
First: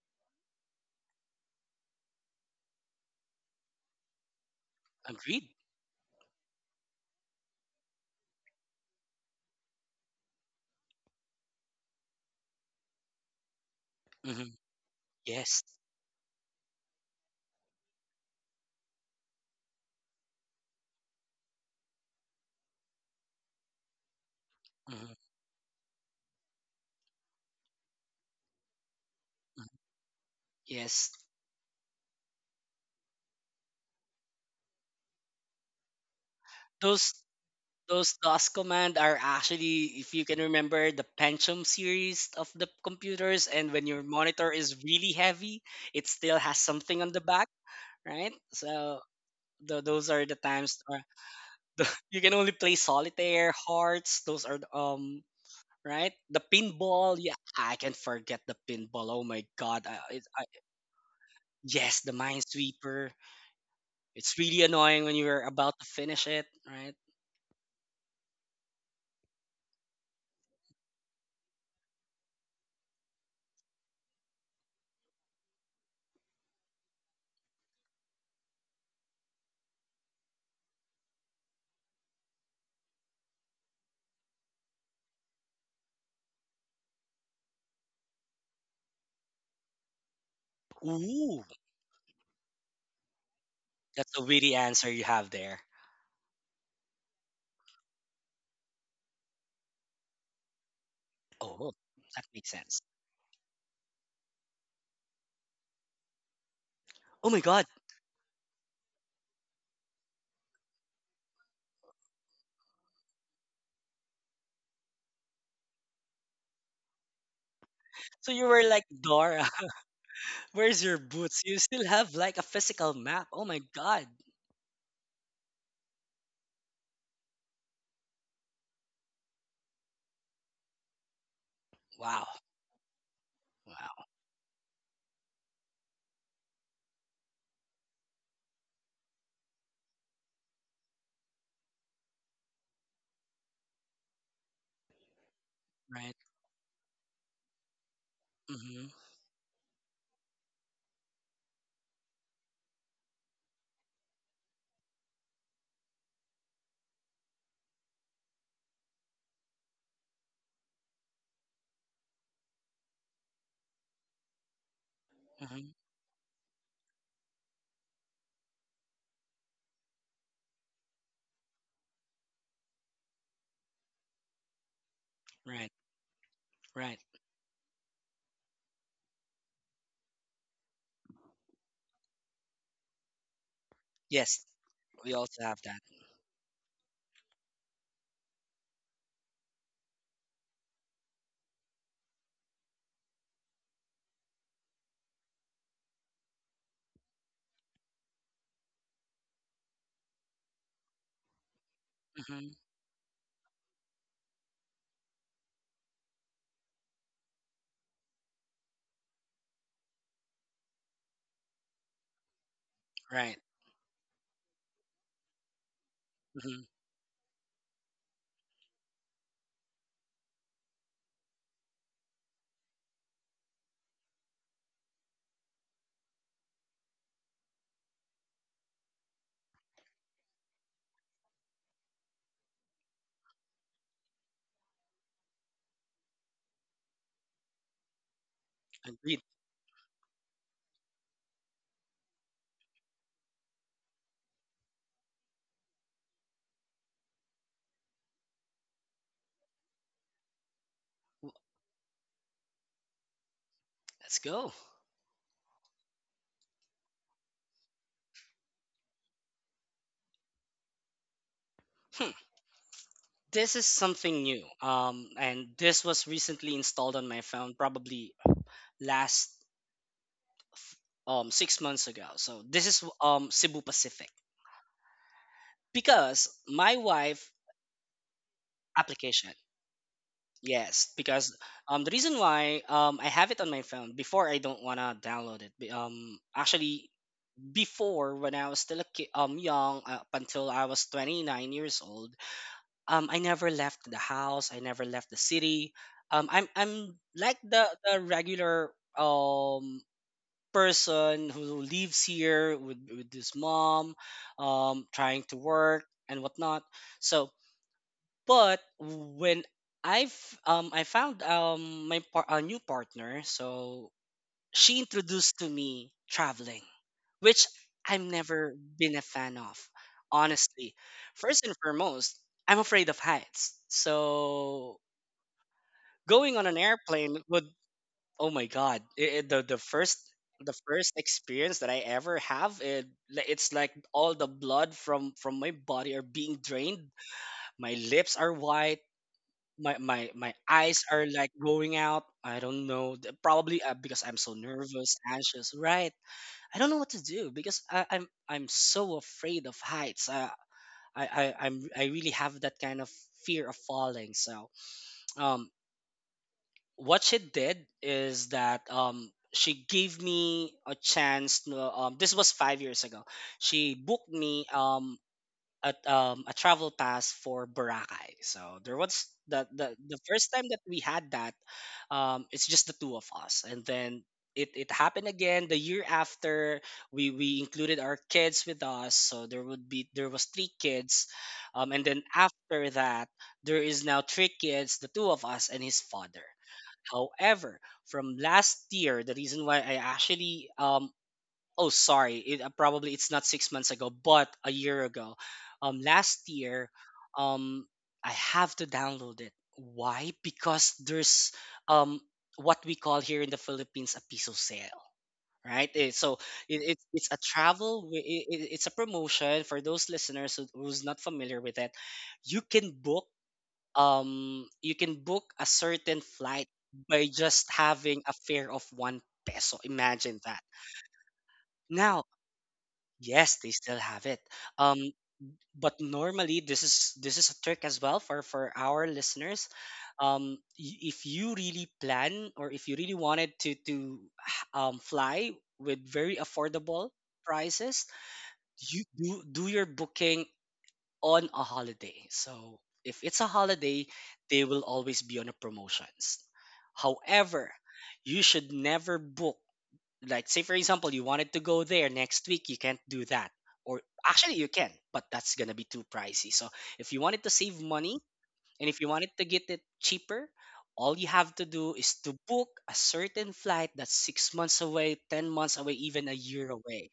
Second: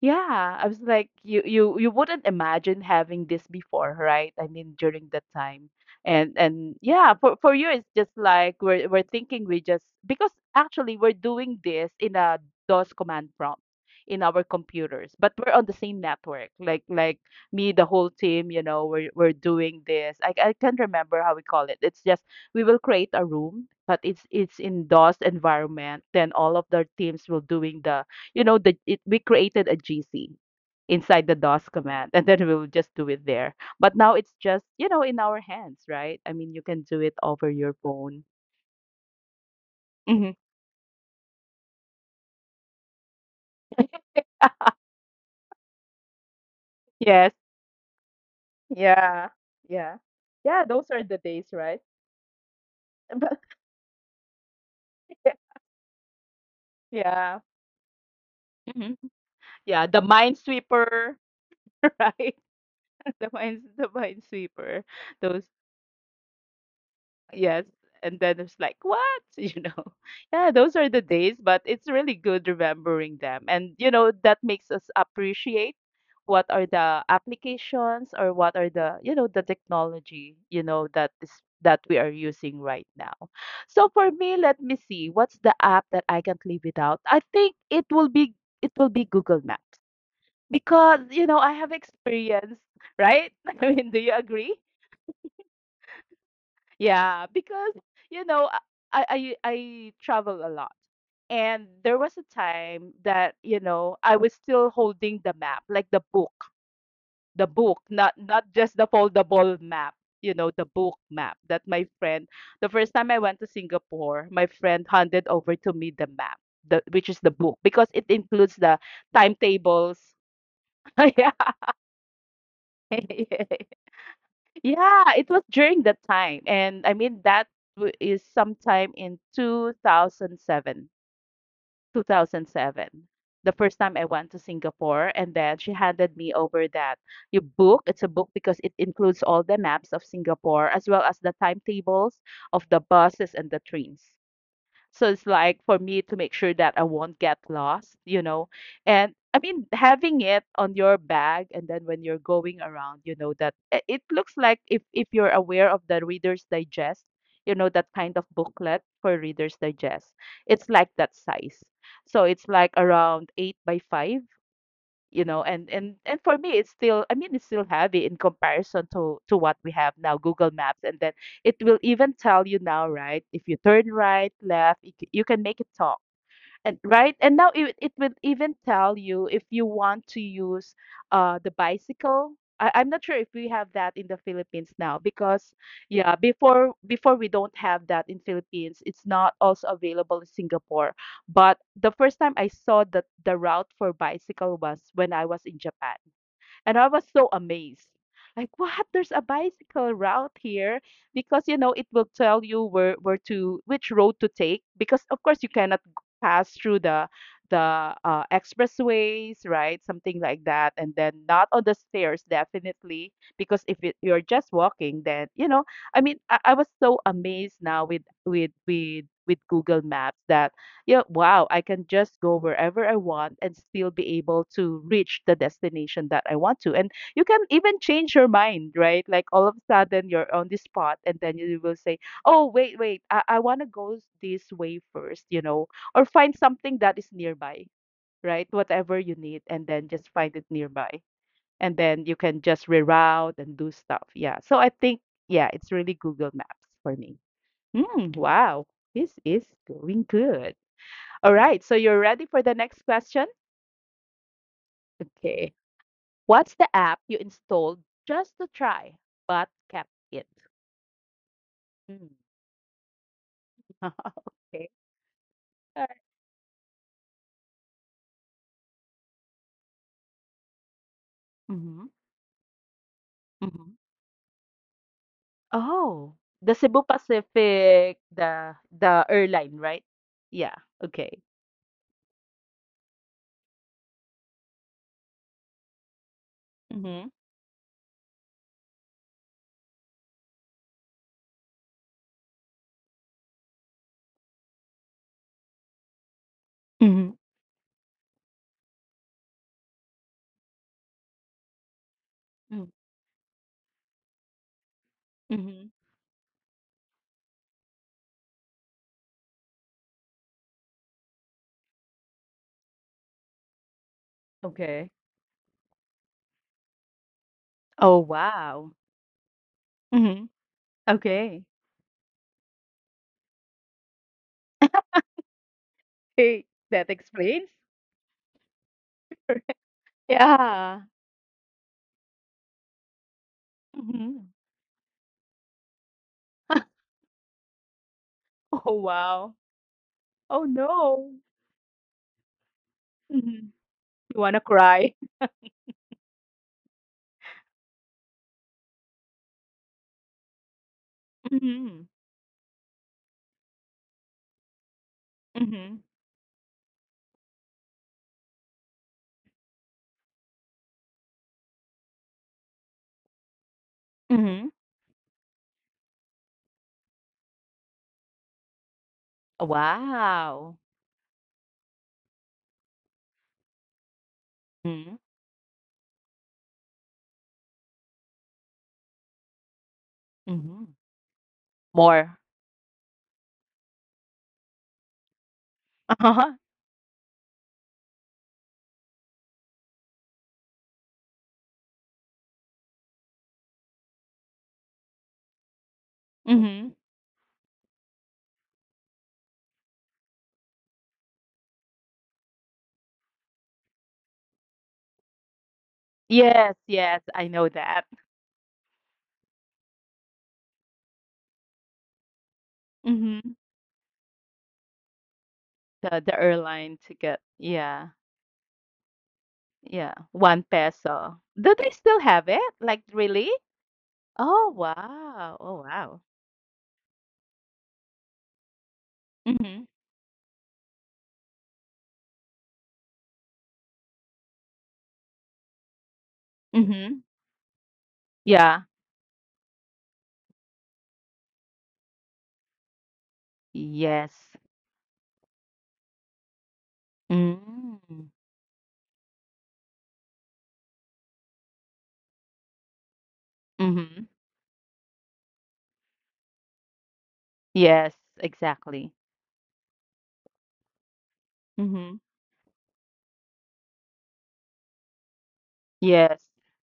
S1: Yeah, I was like, you wouldn't imagine having this before, right? I mean, during that
S2: Agreed.
S1: time. And yeah, for you, it's just like we're thinking, we just because actually we're doing this in a DOS command prompt in our
S2: Hmm.
S1: computers, but we're on
S2: Yes.
S1: the same network. Like me, the whole team, you know, we're doing this. I can't remember how we call it. It's just, we will create a room, but it's in DOS
S2: Hmm.
S1: environment. Then all of the teams will doing the, you know, we created a gc
S2: Yes,
S1: inside the dos command, and then we'll just do it there. But now it's just, you know, in our hands, right? I mean, you can do it
S2: those
S1: over your
S2: those
S1: phone.
S2: DOS command are actually, if you
S1: Hmm.
S2: can remember, the Pentium series of the computers, and when your monitor is really heavy, it still has something on the
S1: Yes.
S2: back, right? So
S1: Yeah,
S2: tho-
S1: yeah,
S2: those are the
S1: yeah,
S2: times,
S1: those are the days, right?
S2: you can only play solitaire, hearts. Those are the, right. The pinball. Yeah,
S1: Yeah.
S2: I can forget the pinball.
S1: Hmm.
S2: Oh my God,
S1: Yeah, the minesweeper.
S2: yes, the
S1: Right.
S2: minesweeper.
S1: The
S2: It's really
S1: minesweeper.
S2: annoying when you're
S1: Those.
S2: about to finish it, right?
S1: Yes. And then it's like, what? You know, yeah, those are the days, but it's really good remembering them. And, you know, that makes us appreciate what are the applications, or what are the, you know, the technology, you know, that is that we are using right now. So for me, let me see, what's the app that I can't live without? I think it will be Google Maps, because, you know,
S2: Ooh,
S1: I have experience, right? I mean, do you
S2: that's a
S1: agree?
S2: witty answer you have there.
S1: Yeah, because, you know, I travel a lot. And
S2: Oh,
S1: there was
S2: that
S1: a
S2: makes sense.
S1: time that, you know, I was still holding the map, like the book,
S2: Oh my God.
S1: not just the foldable map, you know, the book map that my friend, the first time I went to Singapore, my friend handed over to me the map, the which is the book, because it
S2: So you
S1: includes
S2: were
S1: the
S2: like Dora.
S1: timetables.
S2: Where's your
S1: Yeah.
S2: boots? You still have like a physical map. Oh my God.
S1: Yeah, it was during that time. And I mean, that is sometime in 2007,
S2: Wow.
S1: 2007. The first time I
S2: Wow.
S1: went to Singapore, and then she handed me over that you book. It's a book because it includes all the maps of Singapore, as well as the timetables of the buses and the trains. So it's like for me
S2: Right.
S1: to make sure that I won't get lost, you know.
S2: Mhm.
S1: And I mean, having it on your bag, and then when you're going around, you know that, it looks like, if you're aware of the Reader's Digest, you know that kind of booklet for Reader's Digest. It's like that size. So it's like around 8 by 5, you know,
S2: Mhm.
S1: and for me it's still, I mean, it's still heavy in comparison to what we have now, Google Maps. And then it will even tell you now, right, if you turn right, left, you can
S2: Right.
S1: make it talk. And
S2: Right.
S1: right, and now it will even tell you if you want to use the bicycle. I'm not sure if we have that in the
S2: Yes,
S1: Philippines now,
S2: we also
S1: because
S2: have that.
S1: yeah, before we don't have that in Philippines. It's not also available in Singapore, but the first time I saw that, the route for bicycle was when I was in Japan. And I was so amazed. Like, what? There's a bicycle route here, because you know it will tell
S2: Mhm.
S1: you where to which road to take, because of course you cannot pass through the expressways, right? Something like that, and then not on the stairs, definitely,
S2: Right.
S1: because if it, you're just walking, then you know. I mean, I
S2: Mhm.
S1: was so amazed now with Google Maps that, yeah, wow, I can just go wherever I want and still be able to reach the destination that I want to. And you can even change your mind, right? Like all of a sudden you're on the spot, and then you will say, oh, wait, wait, I want to go this way first, you know, or find something that is nearby, right? Whatever
S2: Agreed.
S1: you need, and then just find it nearby. And then you can just reroute and do stuff. Yeah. So I think, yeah, it's really Google Maps for me. Mm, wow, this is going good. All right, so you're ready for the next question?
S2: Let's go.
S1: Okay. What's the app you installed just to try but kept it? Mm.
S2: This is something new.
S1: Okay.
S2: And this was recently installed on my phone probably last 6 months ago.
S1: Mm-hmm.
S2: So this is, Cebu
S1: Mm-hmm.
S2: Pacific, because
S1: Oh,
S2: my
S1: the Cebu
S2: wife
S1: Pacific, the
S2: application.
S1: the airline, right? Yeah.
S2: Yes, because,
S1: Okay.
S2: the reason why, I have it on my phone before, I don't wanna download it. Actually,
S1: Mm-hmm.
S2: before, when I was still a young, up until I was 29 years old, I never left the house. I never left the city. I'm like
S1: Mm-hmm.
S2: the regular um person who lives here with his mom, trying to work
S1: Mm-hmm.
S2: and whatnot. So, but when I've I found my a new partner, so she
S1: Okay.
S2: introduced to me traveling, which I've
S1: Oh,
S2: never
S1: wow.
S2: been a fan of,
S1: Mm-hmm.
S2: honestly. First
S1: Okay.
S2: and foremost, I'm afraid of heights. So going on
S1: Hey,
S2: an
S1: that
S2: airplane would,
S1: explains.
S2: oh my God, the the first the
S1: Yeah.
S2: first experience that I ever have, it's like all the
S1: Mm-hmm.
S2: blood from my body are being drained. My lips are white,
S1: Oh, wow.
S2: my
S1: Oh,
S2: eyes are
S1: no.
S2: like going out. I don't know. Probably, because I'm
S1: You
S2: so
S1: wanna
S2: nervous,
S1: cry?
S2: anxious. Right. I don't know what to do because I'm so afraid of heights. I
S1: Mhm,
S2: really have that kind of fear of falling. So, um,
S1: mhm,
S2: what she did is that, she gave me a chance. No, This was 5 years ago. She booked me,
S1: mhm.
S2: a travel pass for Boracay. So there was the first time that
S1: Wow.
S2: we had that. It's just the two of us, and then it
S1: Mhm,
S2: happened again. The year after, we included our kids with us, so there would be there was three
S1: mhm.
S2: kids. And then
S1: More.
S2: after that, there is now three kids, the two of us, and his father.
S1: Uh-huh.
S2: However, from last year, the reason why I actually, oh, sorry, probably it's not 6 months ago but a year ago, last year,
S1: Mhm.
S2: um I have to download it. Why? Because there's, um what we call here in the Philippines, a piso sale, right? So
S1: Yes,
S2: it, it, it's
S1: yes,
S2: a
S1: I know
S2: travel
S1: that.
S2: wi- I- it's a promotion for those listeners who's not familiar with it. You can book,
S1: Mhm.
S2: you can book a certain
S1: The
S2: flight
S1: airline
S2: by
S1: ticket.
S2: just having
S1: Yeah,
S2: a fare of one peso.
S1: yeah.
S2: Imagine that
S1: 1 peso. Do they
S2: now.
S1: still have it? Like,
S2: Yes,
S1: really?
S2: they still have it.
S1: Oh,
S2: Um,
S1: wow. Oh,
S2: but
S1: wow.
S2: normally, this is a trick as well for our listeners.
S1: Mhm,
S2: If you really plan, or if you really wanted to fly with very affordable
S1: mhm.
S2: prices,
S1: Yeah.
S2: you do your booking on a holiday. So if it's a holiday,
S1: Yes.
S2: they will always be on a promotions. However,
S1: Mm.
S2: you should never book, like say for example you wanted to go there next week, you can't do that. Or
S1: Mhm.
S2: actually you can, but that's gonna be too pricey. So if you wanted to save money
S1: Yes,
S2: and if you
S1: exactly.
S2: wanted to get it cheaper, all you have to do is to
S1: Mhm.
S2: book a certain flight that's 6 months away, 10 months away, even a
S1: Yes,
S2: year away.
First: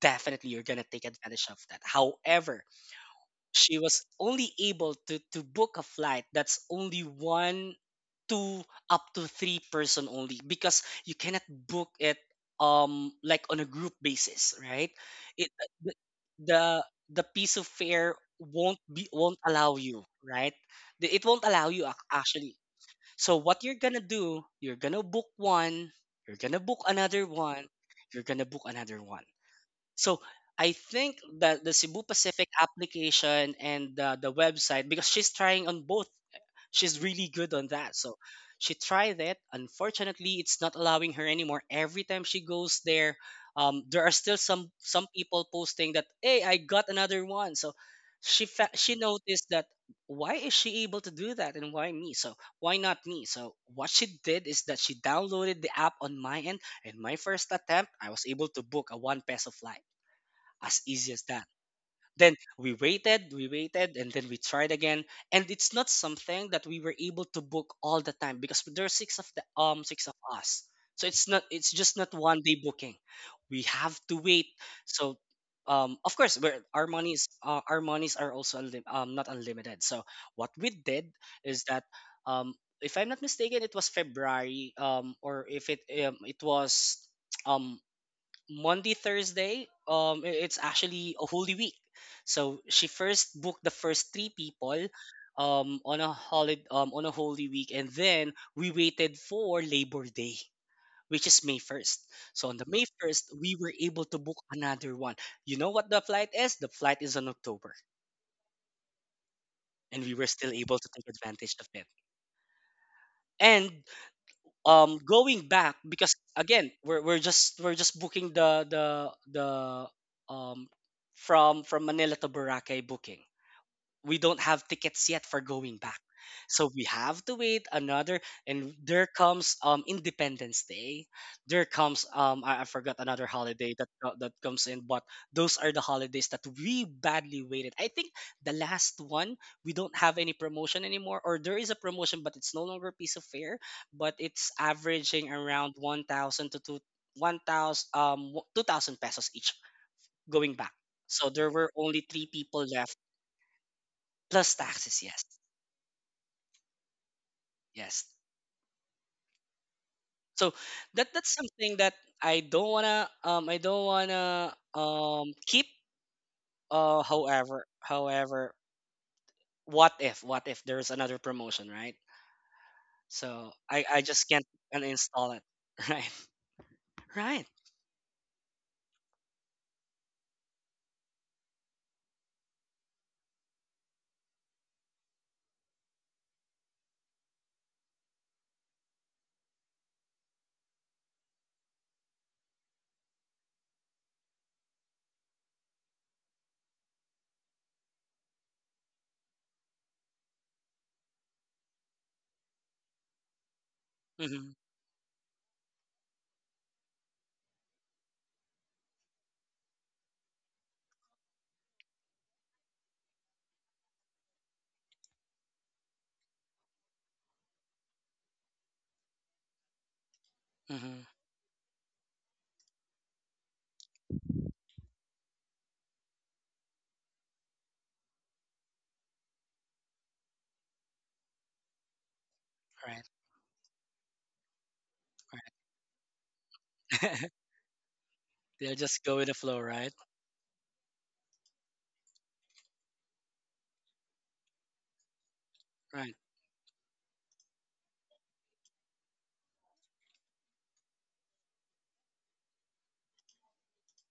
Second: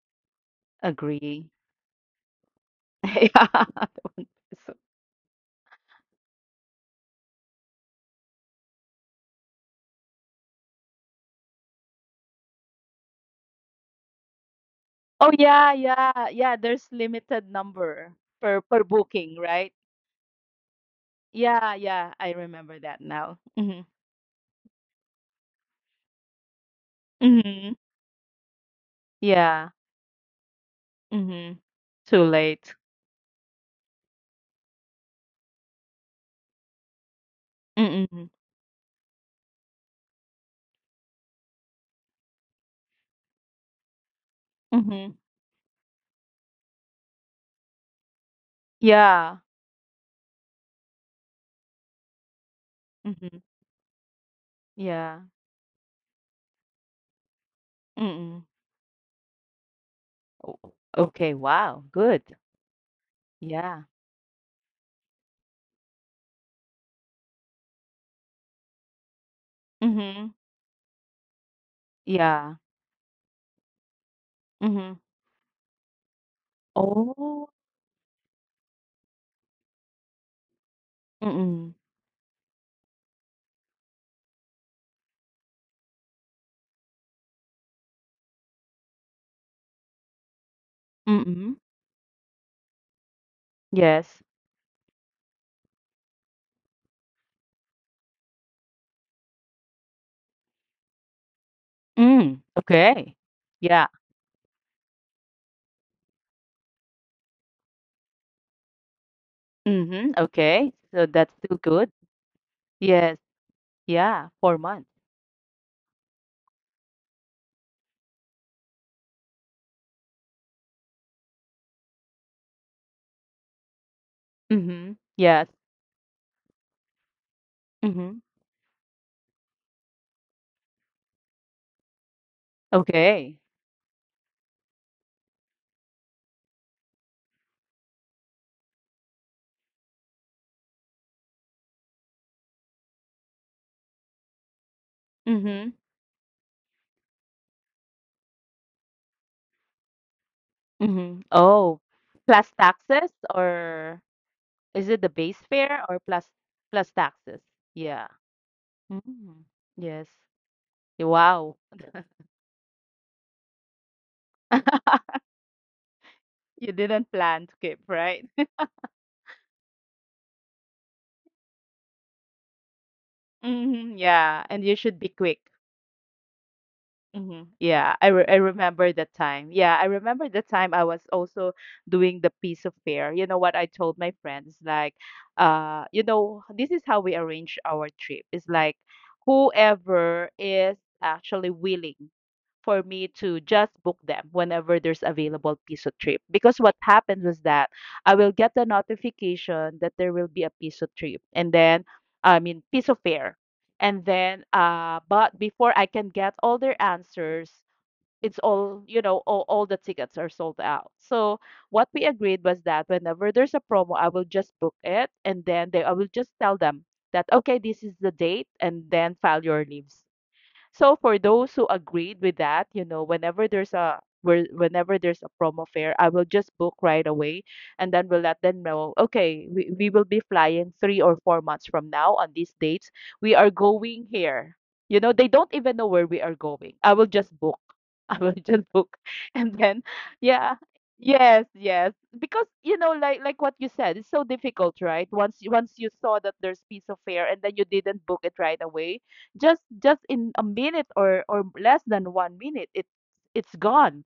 S2: Definitely you're gonna take
S1: agree.
S2: advantage of that. However,
S1: Yeah,
S2: she was
S1: one
S2: only
S1: person.
S2: able to book a flight that's only one, two, up to three person only, because you cannot book it like on a group basis, right?
S1: Oh
S2: it
S1: yeah,
S2: the
S1: yeah, yeah.
S2: the
S1: There's
S2: the
S1: limited
S2: piece of
S1: number
S2: fare
S1: per per
S2: won't
S1: booking,
S2: allow
S1: right?
S2: you, right? It won't allow you
S1: Yeah, yeah.
S2: actually.
S1: I remember that
S2: So what
S1: now.
S2: you're gonna
S1: Hmm.
S2: do, you're gonna book one, you're gonna book another one,
S1: Hmm.
S2: you're gonna book another one.
S1: Yeah.
S2: So I think
S1: Hmm.
S2: that the Cebu
S1: Too
S2: Pacific
S1: late.
S2: application and the website, because she's trying on both. She's really good on that.
S1: Mm-hmm.
S2: So she tried it. Unfortunately, it's not allowing her anymore. Every time she goes there, there are still
S1: Hmm.
S2: some people posting that, "Hey, I got another one." So she
S1: Yeah.
S2: noticed that, why is she able to do that and why me? So why not me?
S1: Hmm.
S2: So what she did is that she
S1: Yeah.
S2: downloaded the app on my end, and my first attempt, I was
S1: Mm-hmm.
S2: able to book a 1 peso flight. As easy as
S1: Okay.
S2: that.
S1: Wow. Good.
S2: Then we
S1: Yeah.
S2: waited, and then we tried again, and it's not something that we were able to book all the time, because there are six of
S1: Hmm.
S2: us. So it's just not one
S1: Yeah.
S2: day booking, we have to wait.
S1: Hmm.
S2: So of course, our monies,
S1: Oh.
S2: our monies are also not unlimited. So what we did
S1: Mm-hmm.
S2: is that, um if I'm not mistaken, it was February, or if it it was um Monday, Thursday, it's actually a holy
S1: Mm-hmm.
S2: week. So she first booked the first three
S1: Yes.
S2: people on a holiday, on a holy week, and then we waited for Labor Day, which is May first. So on the
S1: Mm.
S2: May first,
S1: Okay.
S2: we were able to
S1: Yeah.
S2: book another one. You know what the flight is? The flight is on October, and we were still
S1: Mhm,
S2: able to take
S1: okay.
S2: advantage
S1: So
S2: of it.
S1: that's still good.
S2: And
S1: Yes. Yeah, 4
S2: going
S1: months.
S2: back, because again, we're just booking the um from manila to boracay booking. We don't have tickets yet for going back.
S1: Mhm. Yes.
S2: So we have to wait another. And
S1: Mhm.
S2: there comes Independence Day. There comes I forgot another holiday that
S1: Okay.
S2: that comes in, but those are the holidays that we badly waited. I think the last one, we don't have any promotion anymore, or there is a promotion but it's no longer a piece of fare, but it's averaging around
S1: Mhm.
S2: 1,000 to 2 1,000 um 2,000 pesos each going back.
S1: Mhm.
S2: So there were
S1: Oh,
S2: only 3
S1: plus
S2: people left.
S1: taxes? Or
S2: Plus
S1: is it the
S2: taxes, yes.
S1: base fare or plus taxes? Yeah.
S2: Yes.
S1: Mm. Yes.
S2: So that's
S1: Wow.
S2: something that I don't wanna keep.
S1: You didn't plan to
S2: However,
S1: skip, right?
S2: what if, what if there's another promotion, right? So
S1: Mhm.
S2: I just
S1: Yeah,
S2: can't
S1: and you should be
S2: uninstall
S1: quick.
S2: it. Right.
S1: Hmm
S2: Right.
S1: Yeah, I remember that time. Yeah, I remember the time I was also doing the piece of fair. You know what I told my friends? Like, this is how we arrange our trip. It's like whoever is actually willing for me to just book them whenever there's available piso trip. Because what happens is that I will get the notification that there will be a piso trip, and then I mean piso fair, and then
S2: Mm-hmm.
S1: but before I can get all their answers, it's all you know all the tickets are sold out. So what we agreed was that whenever there's a promo, I will just book it, and then they I will just tell them that, okay, this is the date, and then file your leaves. So
S2: Mm-hmm.
S1: for those who agreed with that, you know, whenever there's a whenever there's a promo fare, I will just book right away and then we'll let them know, okay, we will be flying 3 or 4 months from now on these dates.
S2: Right.
S1: We are going here. You know, they don't even know where we are going. I will
S2: Right.
S1: just book. I will just
S2: They'll
S1: book.
S2: just go with the flow,
S1: And then
S2: right?
S1: yeah. Yes, yes. Because you know, like what you said, it's so difficult, right? Once you
S2: Right.
S1: saw that there's piece of fare and then you didn't book it right away, just in a minute, or less than 1 minute, it it's gone.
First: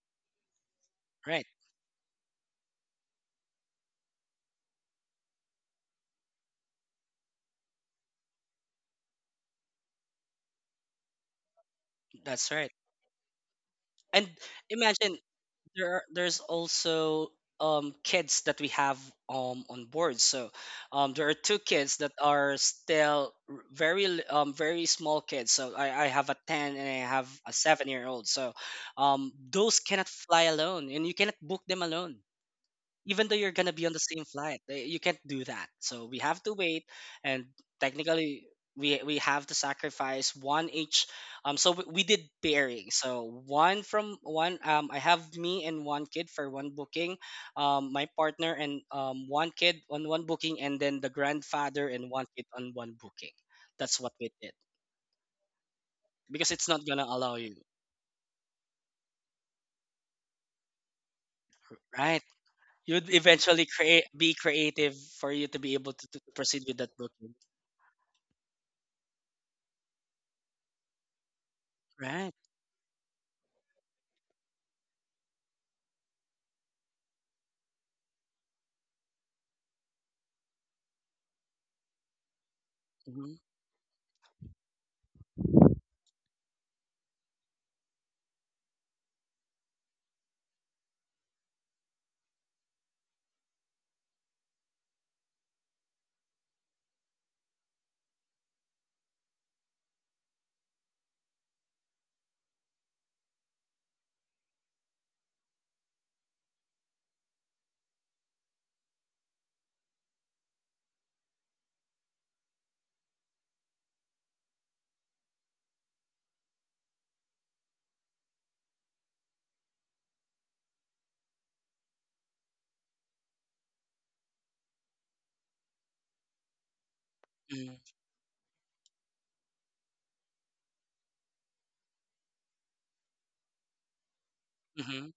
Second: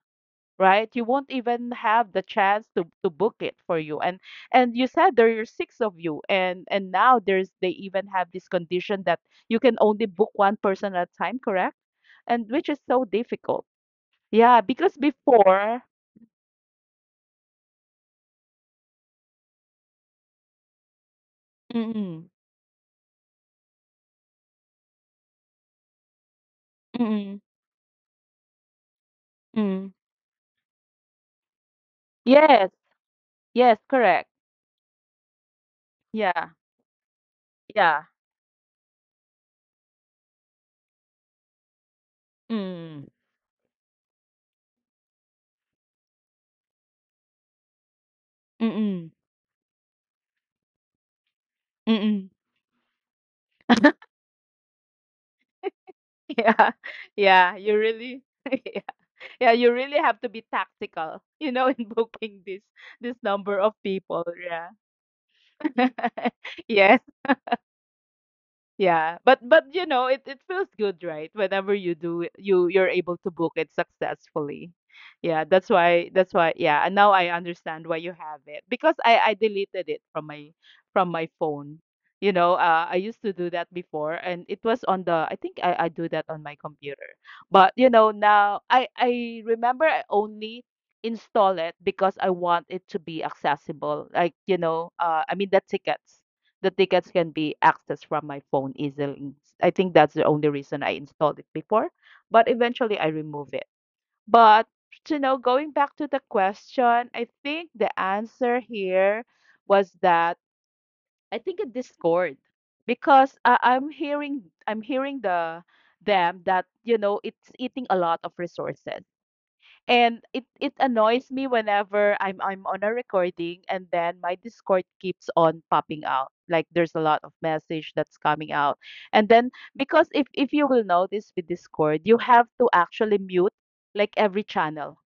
S1: Right, you won't
S2: Right.
S1: even have the chance to book it for you. And you said there are six of you, and now there's, they even have this condition that you can only book one person at a time, correct? And
S2: That's
S1: which
S2: right.
S1: is so difficult.
S2: And
S1: Yeah, because
S2: imagine,
S1: before.
S2: there's also kids that we have on board. So there are two kids that
S1: Mm,
S2: are still very small kids. So I have a ten and I have
S1: mm,
S2: a 7-year old. So those
S1: mm.
S2: cannot fly alone, and you cannot book them alone,
S1: Yes,
S2: even though you're gonna
S1: yes,
S2: be on the same
S1: correct.
S2: flight, eh, you can't do that. So we have
S1: Yeah,
S2: to wait. And
S1: yeah.
S2: technically we have to sacrifice one each. So we did pairing.
S1: Mm,
S2: So one from one, I have me and one kid for one booking, my partner and
S1: mm,
S2: one kid on one booking, and then the grandfather
S1: mm,
S2: and one
S1: mm.
S2: kid on one booking. That's what we did, because it's
S1: Yeah,
S2: not gonna allow you,
S1: yeah, you really, yeah, yeah, you really have to be tactical, you know, in
S2: right?
S1: booking this
S2: You'd
S1: this number
S2: eventually
S1: of
S2: create
S1: people.
S2: be
S1: Yeah,
S2: creative for you to be able to proceed with that
S1: yes.
S2: booking.
S1: Yeah, but you know, it feels good, right? Whenever you do it,
S2: Right.
S1: you you're able to book it successfully. Yeah, that's why, yeah, and now I understand why you have it, because I deleted it from my phone. You know, I used
S2: Mm-hmm.
S1: to do that before, and it was on the, I think I do that on my computer. But you know, now I remember I only install it because I want it to be accessible. Like, you know, the tickets, the tickets can be accessed from my phone easily. I think that's the only reason I installed it before, but eventually I remove it. But you know, going back to the question, I think the answer here was that I think it Discord, because I'm hearing the them that you know it's eating a lot of resources, and it annoys me whenever I'm on a recording and then my Discord keeps on popping out. Like there's a lot of message that's coming out. And then, because if you will notice with Discord, you have to actually mute like every channel.
S2: Mm-hmm.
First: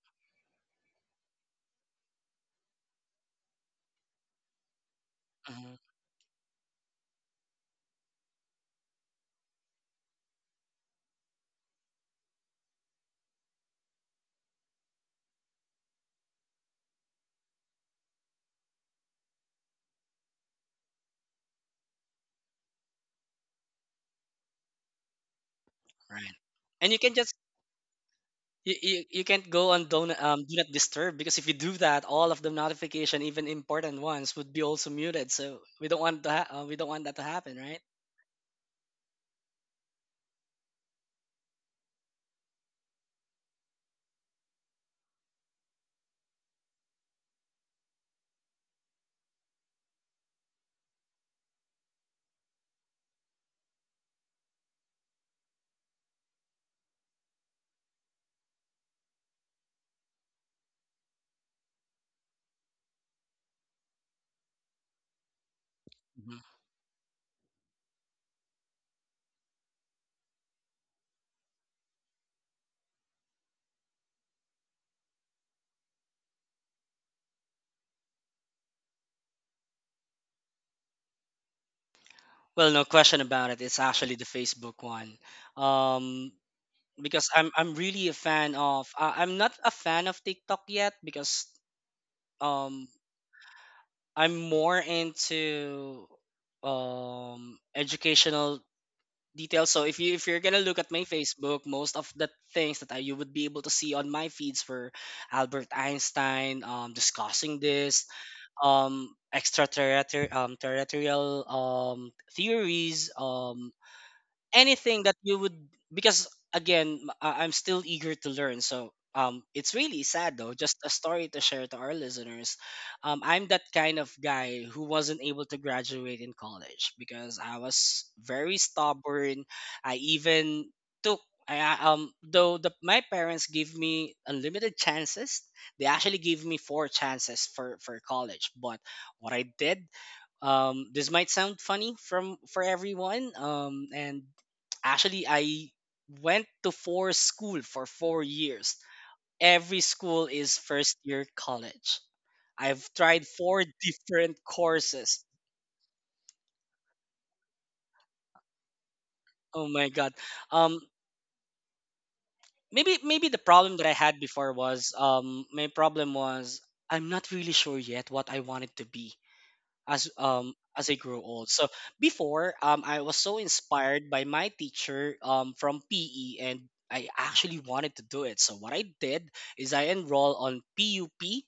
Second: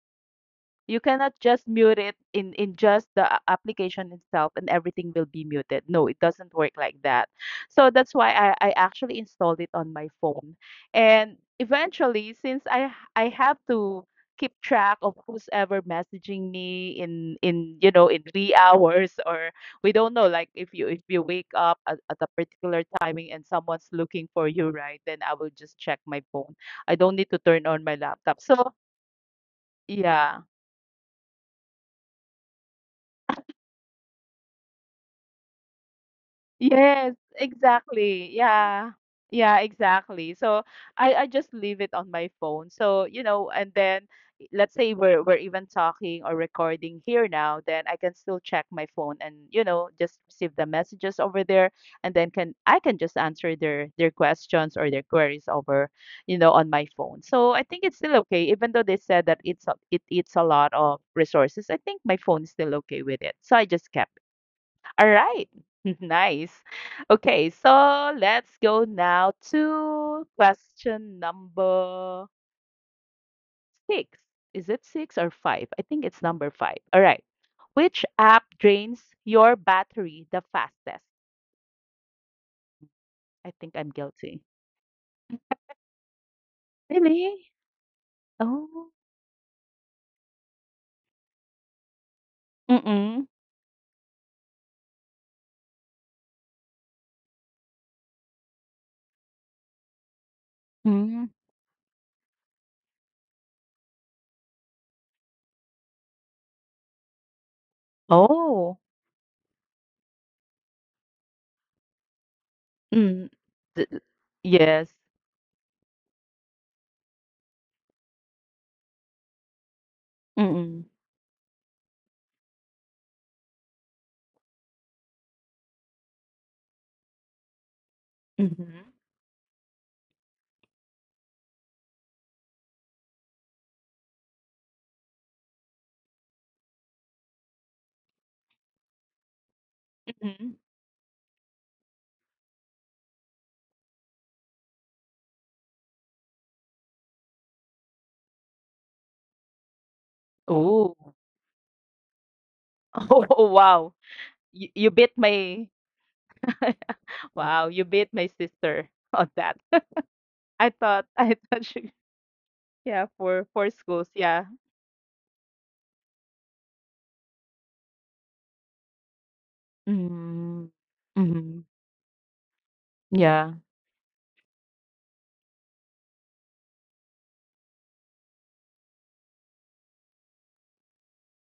S1: You cannot just mute it in just the application itself and everything will be
S2: Hmm.
S1: muted. No, it doesn't work like that. So that's why I actually installed it on my phone. And eventually, since I have to keep track of who's ever messaging me in you know in 3 hours or, we don't know, like if you wake up at, a particular timing and someone's looking for you, right, then I will just check my
S2: Right.
S1: phone. I
S2: And you
S1: don't
S2: can
S1: need to
S2: just,
S1: turn on my laptop. So
S2: you can't go on don't
S1: yeah.
S2: do not disturb, because if you do that, all of the notification, even important ones, would be also muted. So we don't want that. We don't want that to
S1: Yes,
S2: happen, right?
S1: exactly. Yeah. Yeah, exactly. So I just leave it on my phone. So, you know, and then let's say we're even talking or recording here now, then I can still check my phone and, you know, just receive the messages over there, and then can I can just answer their questions or their queries over, you know, on my phone. So I think it's still okay, even though they said that it eats a lot of resources. I think my phone is still okay with it. So I just kept it. All right.
S2: Mhm.
S1: Nice. Okay, so let's go now to question number six. Is it six or five? I think it's number five. All right. Which app drains your battery the fastest?
S2: Well, no question
S1: I
S2: about it.
S1: think
S2: It's
S1: I'm
S2: actually the
S1: guilty.
S2: Facebook one, um, because
S1: Really?
S2: I'm really a fan
S1: Oh.
S2: of. I'm not a fan of TikTok yet, because um
S1: Mm-mm.
S2: I'm more into educational details. So if you if you're gonna look at my
S1: Mm.
S2: Facebook, most of the things that you would be able to see on my feeds were Albert Einstein discussing this
S1: Oh.
S2: extraterrestrial terrestrial theories,
S1: Mm. Th- th- Yes.
S2: anything that you would. Because again, I'm still eager to learn, so it's really sad though.
S1: Mm-mm.
S2: Just a story to share to our listeners, I'm that kind of guy who wasn't able to graduate in college because I was very
S1: Mm-hmm.
S2: stubborn. I even took my parents gave me unlimited chances. They actually gave me four chances for college, but what I did,
S1: Mm-hmm.
S2: this might sound funny from for everyone. And actually, I went to four school for 4 years. Every school is
S1: Oh.
S2: first year college. I've tried
S1: Oh,
S2: four
S1: wow.
S2: different
S1: You bit
S2: courses.
S1: my Wow, you beat my sister on that.
S2: Oh my god.
S1: I
S2: Um
S1: thought I thought she yeah,
S2: maybe the
S1: for
S2: problem that I
S1: schools,
S2: had
S1: yeah.
S2: before was, my problem was, I'm not really sure yet what I wanted to be,
S1: Mm-hmm.
S2: as I grew old.
S1: Mm-hmm.
S2: So before, I was so
S1: Yeah.
S2: inspired by my teacher from PE, and I actually wanted to do it. So what I did is I enrolled on PUP,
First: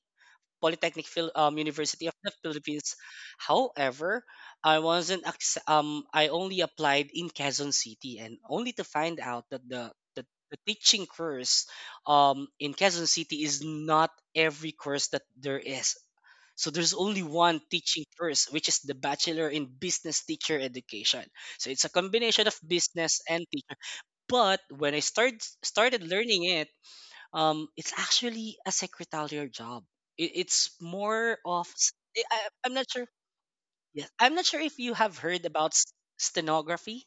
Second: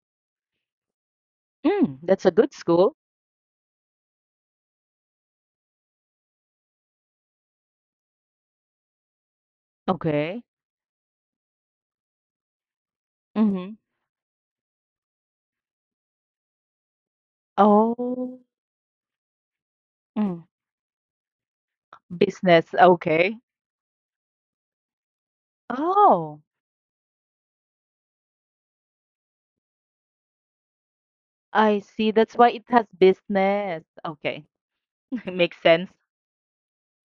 S1: Mm,
S2: University of
S1: that's a
S2: the
S1: good
S2: Philippines.
S1: school.
S2: However, I wasn't acce- I only applied in Quezon City, and only to find out that
S1: Okay.
S2: the teaching course in Quezon City is
S1: Mm-hmm.
S2: not every course that there is. So there's only one teaching
S1: Oh,
S2: course, which is the Bachelor in Business
S1: mm.
S2: Teacher Education. So it's a combination of
S1: Business,
S2: business and
S1: okay.
S2: teacher. But when I started
S1: Oh,
S2: learning it, it's actually a secretarial job. It's more of
S1: I see. That's why it
S2: I'm
S1: has
S2: not sure.
S1: business.
S2: Yes, I'm
S1: Okay.
S2: not sure if you have heard
S1: Makes
S2: about
S1: sense.
S2: stenography.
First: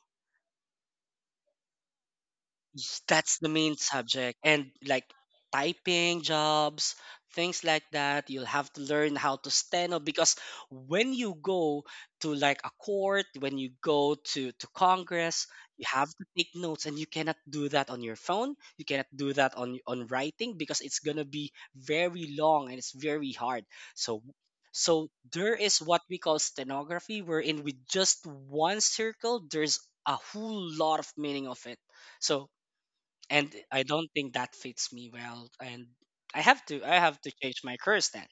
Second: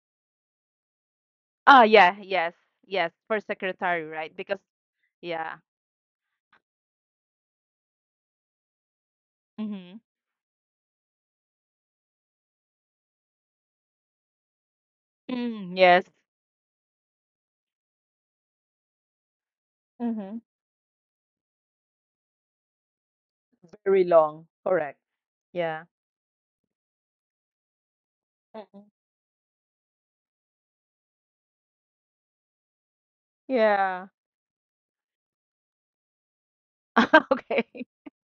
S1: Oh yeah, yes,
S2: Yes,
S1: yes.
S2: that's
S1: For
S2: the main
S1: secretary, right?
S2: subject.
S1: Because
S2: And like
S1: yeah.
S2: typing jobs, things like that, you'll have to learn how to stand
S1: Mm-hmm.
S2: up, because when you go to like a court, when you go to Congress,
S1: Mm,
S2: you
S1: yes.
S2: have to take notes and you cannot do that on your phone. You cannot do that on
S1: Mm-hmm.
S2: writing because it's gonna be very long and it's very hard.
S1: Very
S2: So
S1: long. Correct.
S2: there
S1: Yeah.
S2: is what we call stenography, wherein with just one circle, there's a whole lot of meaning of it. So, and I
S1: Yeah.
S2: don't think that fits me well, and I have to change
S1: Okay.
S2: my course then.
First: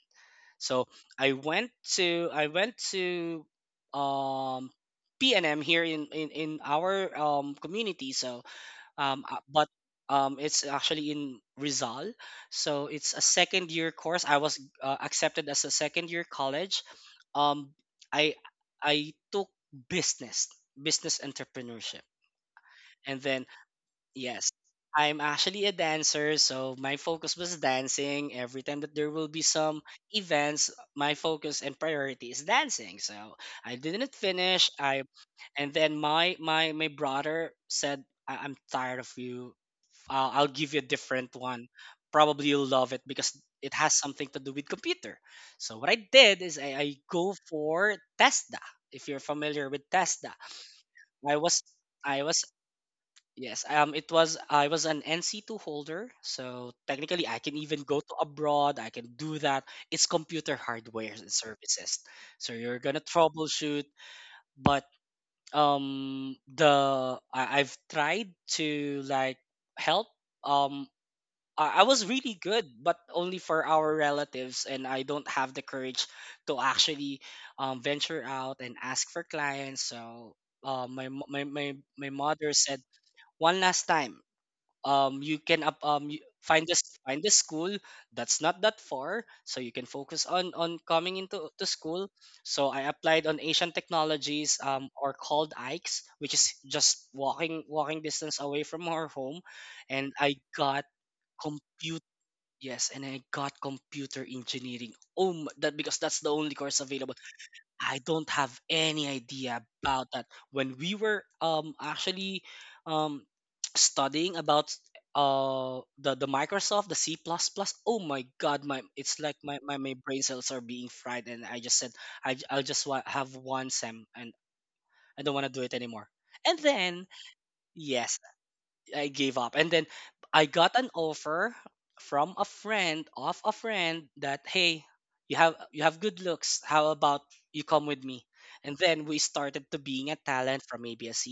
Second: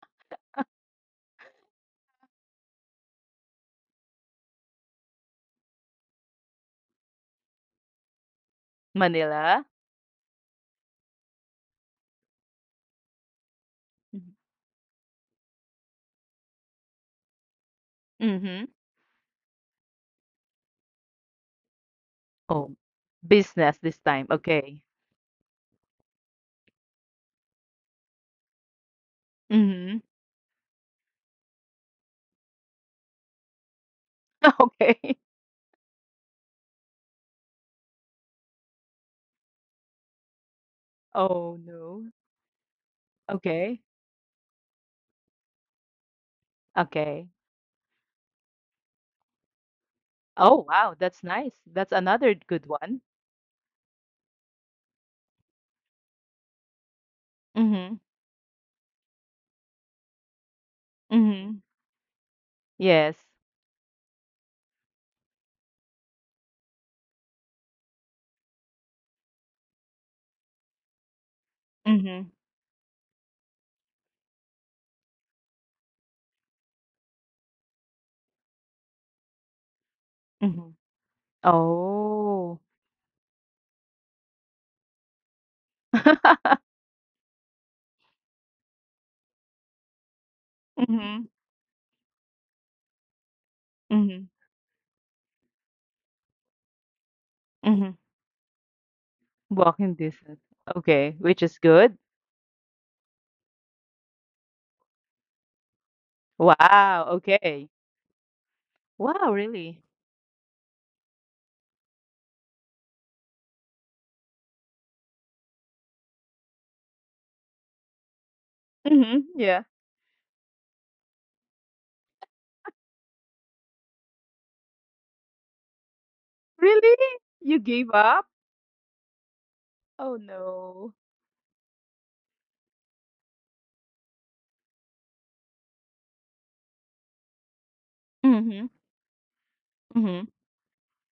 S2: So I went I went to um P and M here in our community. So
S1: Manila?
S2: but it's actually in Rizal. So it's a second year course.
S1: Mhm.
S2: I was accepted as a second year college. Um I
S1: Mhm.
S2: I took business, business entrepreneurship.
S1: Oh,
S2: And then,
S1: business this time,
S2: yes,
S1: okay.
S2: I'm actually a dancer, so my focus was dancing. Every time that there will be some
S1: Mhm.
S2: events, my focus and priority is dancing. So I didn't finish. I,
S1: Okay.
S2: and then my brother said, I- "I'm tired of you. I'll give you a different
S1: Oh,
S2: one.
S1: no.
S2: Probably you'll love it because it
S1: Okay,
S2: has something to do with computer." So what I did is I
S1: okay.
S2: go for Tesla. If you're familiar with Tesla,
S1: Oh, wow, that's
S2: I
S1: nice.
S2: was
S1: That's
S2: I
S1: another
S2: was.
S1: good one.
S2: Yes, it was I was an NC2 holder, so technically I can even go
S1: Mhm.
S2: to abroad. I can do that. It's computer hardware and
S1: Mhm.
S2: services, so you're gonna
S1: Yes.
S2: troubleshoot. But I've tried to like help. Um, I was really
S1: Mhm.
S2: good, but only for our relatives, and I don't have the courage to actually venture out and ask for clients. So my
S1: Mhm.
S2: mo- my mother said,
S1: Oh.
S2: one last time, you can up y- find this find the school that's not that far, so you can focus on coming into
S1: Mhm.
S2: to school. So I applied on asian technologies,
S1: Mhm.
S2: or called ikes, which is just walking
S1: Mhm.
S2: distance away from our home. And
S1: Walking
S2: I
S1: distance.
S2: got
S1: Okay, which is
S2: compute
S1: good.
S2: yes, and I got computer engineering. Oh my, that because that's the only course available.
S1: Wow,
S2: I
S1: okay.
S2: don't have any idea
S1: Wow,
S2: about
S1: really?
S2: that. When we were actually um studying about the Microsoft, the C plus plus, oh my god, my it's like
S1: Mhm. Yeah.
S2: my brain cells are being fried, and I just said I'll just want have one sem and I don't want to do it anymore. And then,
S1: Really? You gave
S2: yes,
S1: up?
S2: I gave up. And then
S1: Oh,
S2: I got an
S1: no.
S2: offer from a friend of a friend that, hey, you have good looks. How about you come with me? And
S1: Mhm,
S2: then we started to being a
S1: mhm.
S2: talent from abs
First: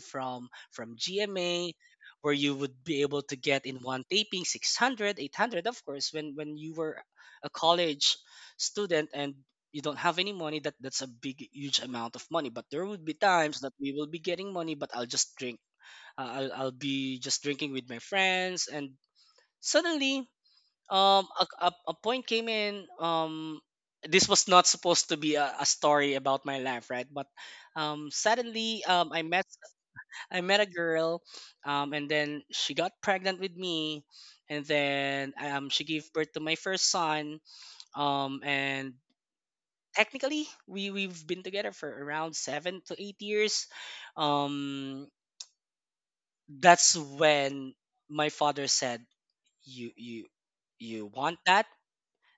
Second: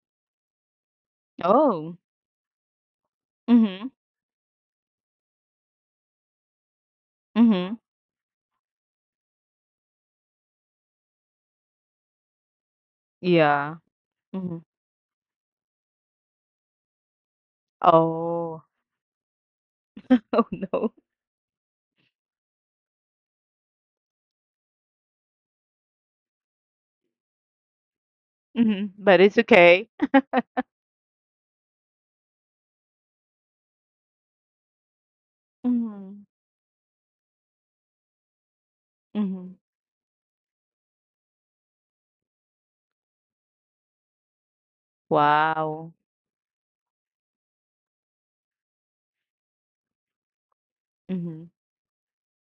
S2: from GMA,
S1: Oh.
S2: where you would be able to get in
S1: Mhm,
S2: one taping 600, 800. Of course, when you were a
S1: mhm.
S2: college student and you don't have any money, that's a big huge amount of money. But there would be times that
S1: Yeah.
S2: we will be getting
S1: Mhm.
S2: money, but I'll just I'll be just drinking with my
S1: Oh.
S2: friends. And suddenly,
S1: Oh, no.
S2: a point came in. This was not supposed to be a story about my life, right? But suddenly,
S1: Mhm, but
S2: I
S1: it's
S2: met
S1: okay.
S2: I met a girl, and then she got pregnant with me, and then she gave
S1: Mhm,
S2: birth to my first son. And
S1: mhm.
S2: technically, we've been together for around 7 to 8 years. Um,
S1: Wow.
S2: that's when my father said, you you want
S1: Mhm.
S2: that,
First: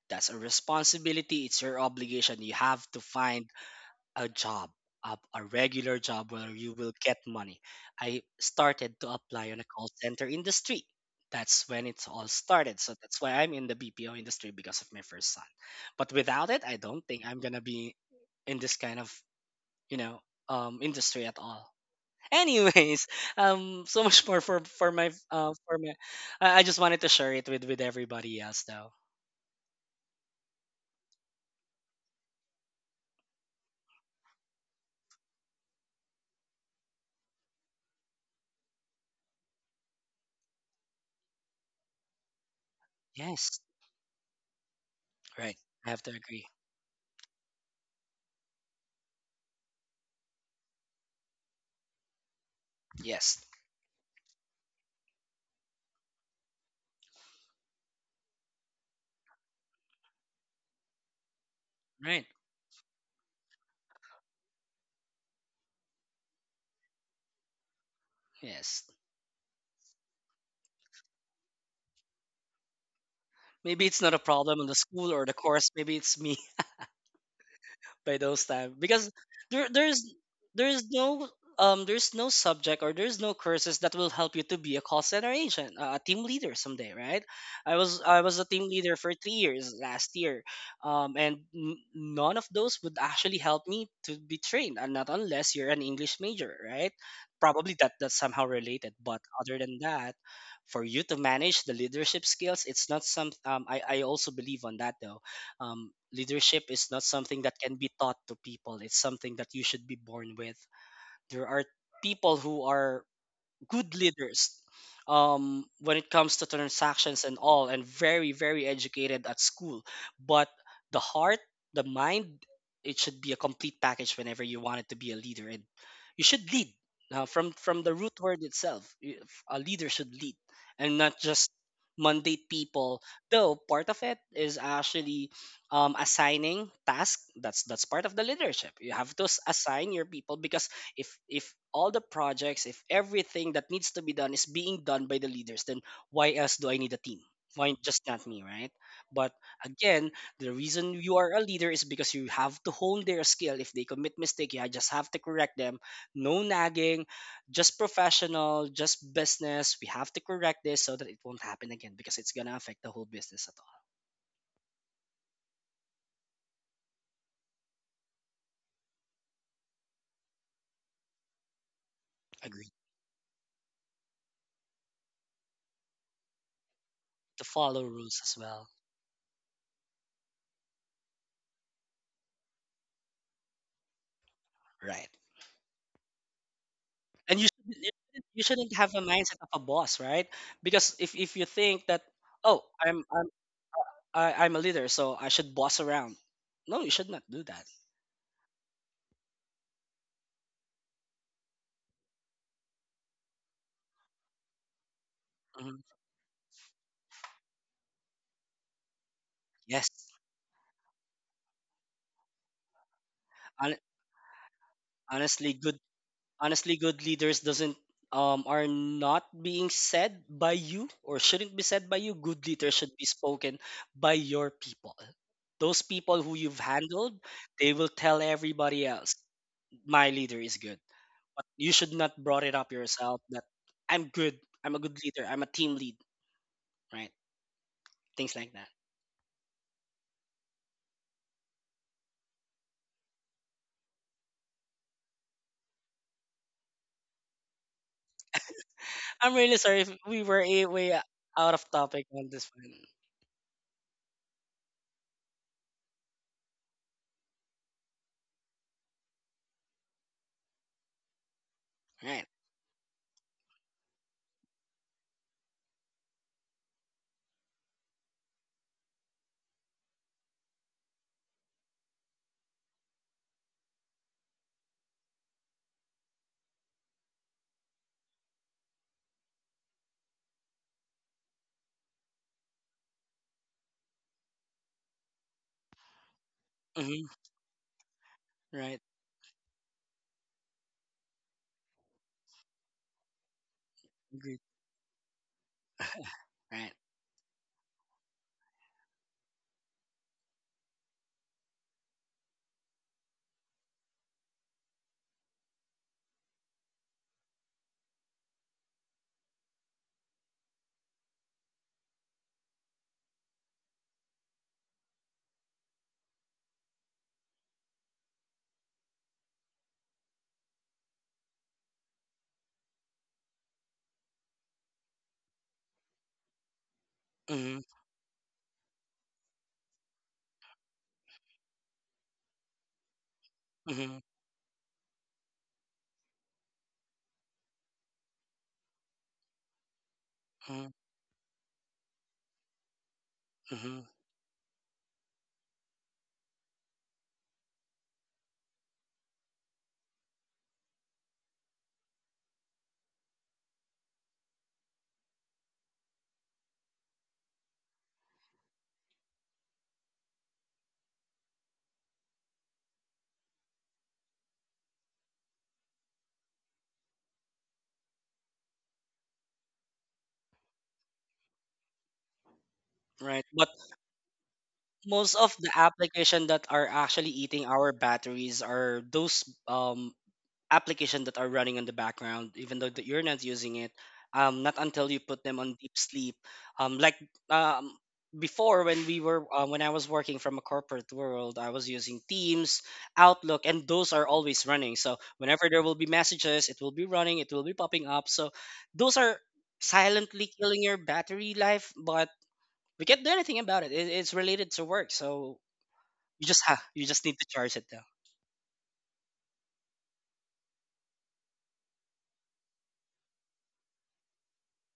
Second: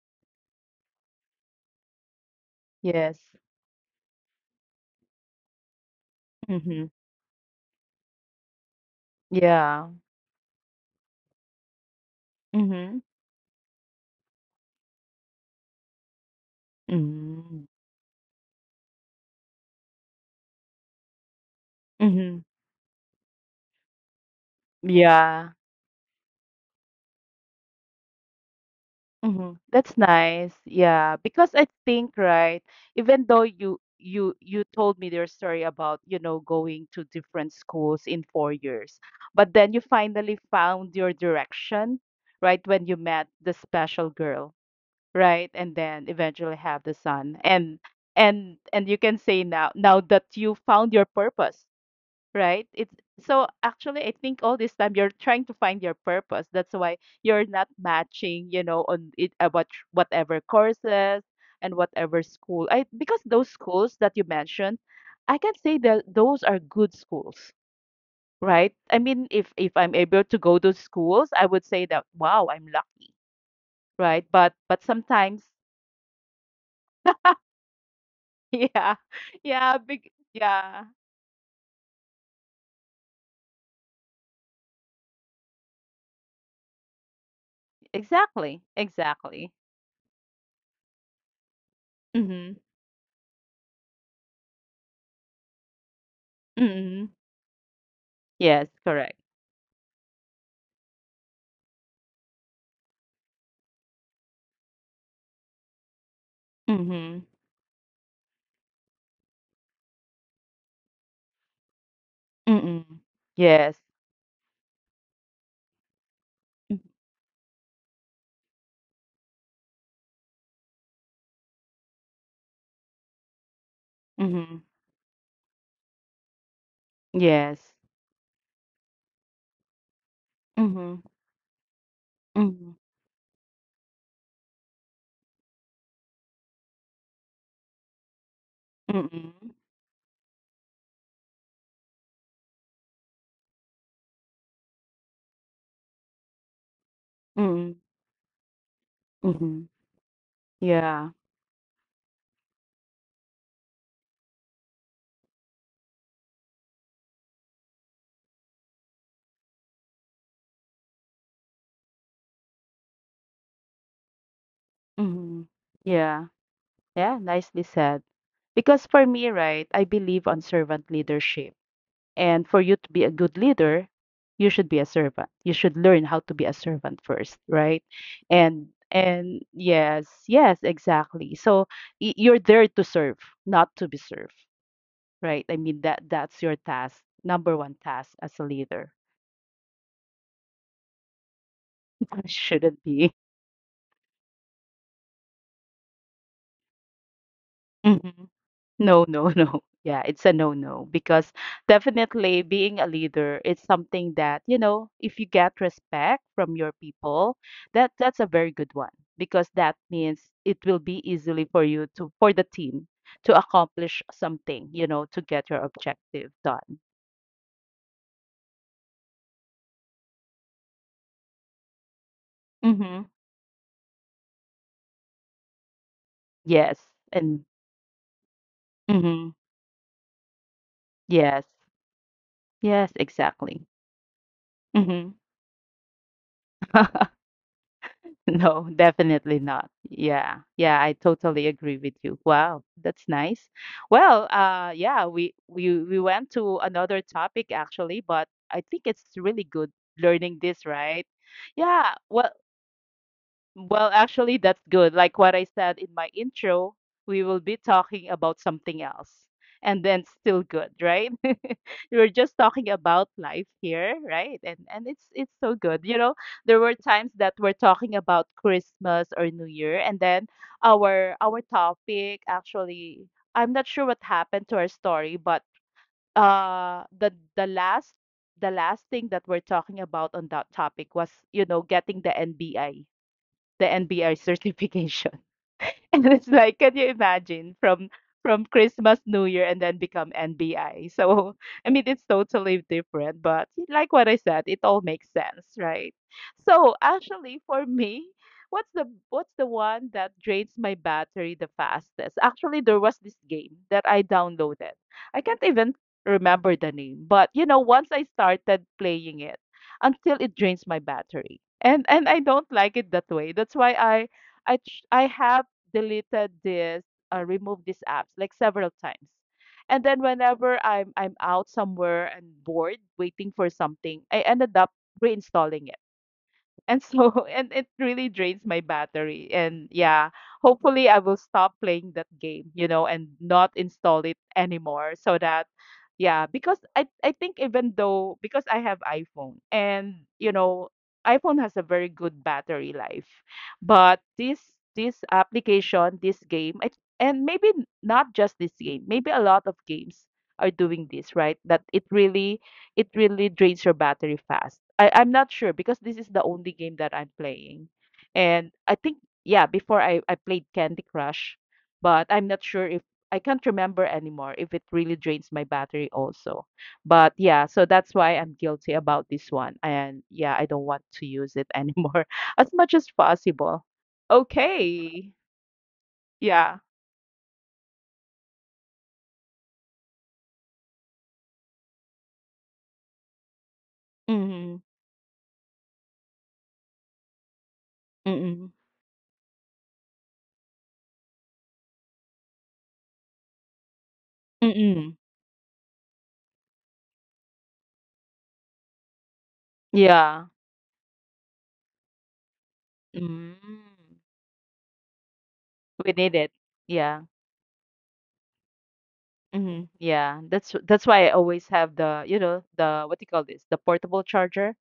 S2: that's a responsibility, it's your obligation, you have to
S1: Yes.
S2: find a job, a regular job where you
S1: Mhm.
S2: will get money. I started to apply on a
S1: Yeah.
S2: call center industry. That's when it all started. So
S1: Mhm.
S2: that's why I'm in the BPO industry because of my first son. But without it, I don't think I'm gonna
S1: Mm.
S2: be in this kind of, you know industry at all.
S1: Mhm.
S2: Anyways, so much more for for my uh
S1: Yeah.
S2: for my, I just wanted to share it with everybody else though.
S1: Mhm. That's nice. Yeah, because I think, right, even though you told me your story about, you know, going to different schools in 4 years, but then you finally found your direction, right, when you met the
S2: Yes,
S1: special girl, right?
S2: right.
S1: And
S2: I have
S1: then
S2: to agree.
S1: eventually have the son. And and you can say now, that you found your purpose, right? It's
S2: Yes,
S1: so, actually I think all this time you're trying to find your purpose. That's why you're not matching, you know, on it about whatever courses and whatever
S2: right.
S1: school. I, because those schools that you mentioned, I can say that those are good schools, right?
S2: Yes.
S1: I mean, if I'm able to go to schools, I would say that wow, I'm lucky,
S2: Maybe it's not a
S1: right?
S2: problem
S1: But
S2: in the school or the
S1: sometimes,
S2: course. Maybe it's me. By those time,
S1: yeah,
S2: because there
S1: yeah,
S2: there's
S1: big,
S2: there's
S1: yeah,
S2: no there's no subject, or there's no courses that will help you to be a call center agent, a team leader someday, right? I was a team
S1: exactly,
S2: leader for three
S1: exactly.
S2: years last year, and none of those
S1: Mm-hmm.
S2: would actually help me to be trained, and not unless you're an English major, right?
S1: Mm-hmm.
S2: Probably that's somehow related,
S1: Yes,
S2: but
S1: correct.
S2: other than that, for you to manage the leadership skills, it's not some. I also believe on that though. Leadership is not something that
S1: Mm-hmm.
S2: can be taught to people, it's something that you should be born with. There are people who are
S1: Mm.
S2: good
S1: Yes.
S2: leaders when it comes to transactions
S1: M
S2: and all, and very, very educated at school. But the heart, the mind, it should be a complete package whenever you want it to be a
S1: mhm.
S2: leader. And you should lead from the root
S1: Yes.
S2: word itself. A leader should lead and not just
S1: Mhm,
S2: mandate people,
S1: mhm,
S2: though part of it is actually assigning tasks. That's part of the leadership. You have to
S1: mm,
S2: assign your people, because if all the projects, if everything that needs to be done is being done by the leaders, then why else do I need a team? Why
S1: mm,
S2: just not me, right? But
S1: mhm.
S2: again, the reason you
S1: Yeah.
S2: are a leader is because you have to hone their skill. If they commit mistake, you just have to correct them. No nagging, just professional, just business. We have to correct this so that it won't happen again, because it's going to affect the whole business at all.
S1: Mhm. Yeah. Yeah, nicely said. Because for me, right, I believe on servant leadership. And
S2: Agree.
S1: for you to be a good leader, you should be a servant. You should learn how to be a servant
S2: To
S1: first,
S2: follow
S1: right?
S2: rules as well,
S1: And yes, yes, exactly. So you're there to serve, not to be served.
S2: right?
S1: Right, I mean, that that's your task,
S2: And you
S1: number
S2: shouldn't, you
S1: 1
S2: shouldn't
S1: task
S2: you
S1: as a
S2: shouldn't have a
S1: leader.
S2: mindset of a boss, right? Because if you think that, oh,
S1: Shouldn't
S2: i'm i'm
S1: be.
S2: I, i'm a leader, so I should boss around. No, you should not do that.
S1: Mhm. No, no, no. Yeah, it's a no-no, because definitely being a leader is something that, you know, if you get
S2: Mhm.
S1: respect from your people, that that's a very good one, because that
S2: Yes.
S1: means it will be easily for you, to for the team to
S2: Hon-
S1: accomplish something, you know, to
S2: honestly
S1: get your
S2: good
S1: objective
S2: honestly,
S1: done.
S2: good leaders doesn't, are not being said by you, or shouldn't be said by you. Good leaders should be
S1: Mhm.
S2: spoken by your people, those people who you've
S1: Yes,
S2: handled.
S1: and
S2: They will tell everybody else,
S1: mhm.
S2: my leader is good. But
S1: Yes.
S2: you should not brought it up
S1: Yes,
S2: yourself that
S1: exactly.
S2: I'm good, I'm a good leader,
S1: Mhm.
S2: I'm a team lead, right? Things like that.
S1: No, definitely not. Yeah. Yeah, I totally agree with you. Wow, that's nice. Well, yeah, we went to another topic actually, but I think it's
S2: I'm really
S1: really
S2: sorry
S1: good
S2: if we were
S1: learning
S2: a
S1: this,
S2: way
S1: right?
S2: out of topic
S1: Yeah.
S2: on
S1: Well,
S2: this one.
S1: actually, that's good. Like what I said in my intro, we will be talking about something else and then still good, right?
S2: Right.
S1: We're just talking about life here, right? And it's so good. You know, there were times that we're talking about Christmas or New Year, and then our topic, actually I'm not sure what happened to our story, but uh the the last, thing that we're talking about on that topic was, you know, getting the NBI, the NBI certification. And it's like,
S2: Mm-hmm.
S1: can you imagine, from
S2: Right.
S1: Christmas, New Year, and then become NBI? So, I mean, it's totally different, but like what I
S2: Agreed.
S1: said, it all makes sense, right?
S2: Right.
S1: So, actually, for me, what's the one that drains my battery the fastest? Actually, there was this game that I downloaded. I can't even remember the name, but you know, once I started playing it, until it drains my battery. And I don't like it that way. That's why I have deleted this, removed these apps like several times. And then whenever I'm out somewhere and bored waiting for something, I ended up reinstalling it and so
S2: Mm-hmm.
S1: and it really drains my battery, and yeah, hopefully I will stop playing that game and not
S2: Mm-hmm.
S1: install it anymore so that yeah, because I think, even though, because I have iPhone and
S2: Mm-hmm.
S1: iPhone has a very good battery life.
S2: Mm-hmm.
S1: But this application, this game I, and maybe not just this game, maybe a lot of games are doing this, right? That it really, it really drains your battery fast. I'm not sure because this is the only game that I'm playing. And I think, yeah, before I played Candy Crush, but I'm not sure if I can't remember anymore if it really drains my battery also. But yeah, so that's why I'm guilty about this one. And yeah, I don't want to use it anymore as much as
S2: Right. But
S1: possible.
S2: most
S1: Okay.
S2: of the application that are
S1: Yeah.
S2: actually eating our batteries are those application that are running in the background, even though that you're not using it. Not
S1: Mm-hmm.
S2: until you put them on deep sleep. Like, um, before
S1: Mm-mm.
S2: when we were when I was working from a corporate world, I was using Teams, Outlook, and those are always running. So
S1: Mm-mm.
S2: whenever there will be messages, it will be running, it will be popping up. So those are silently killing
S1: Yeah.
S2: your battery life, but we can't do anything about it. It's
S1: mm
S2: related to work, so
S1: We need it.
S2: you just need
S1: Yeah.
S2: to charge it though.
S1: Yeah, that's why I always have the, the what do you call this? The portable charger.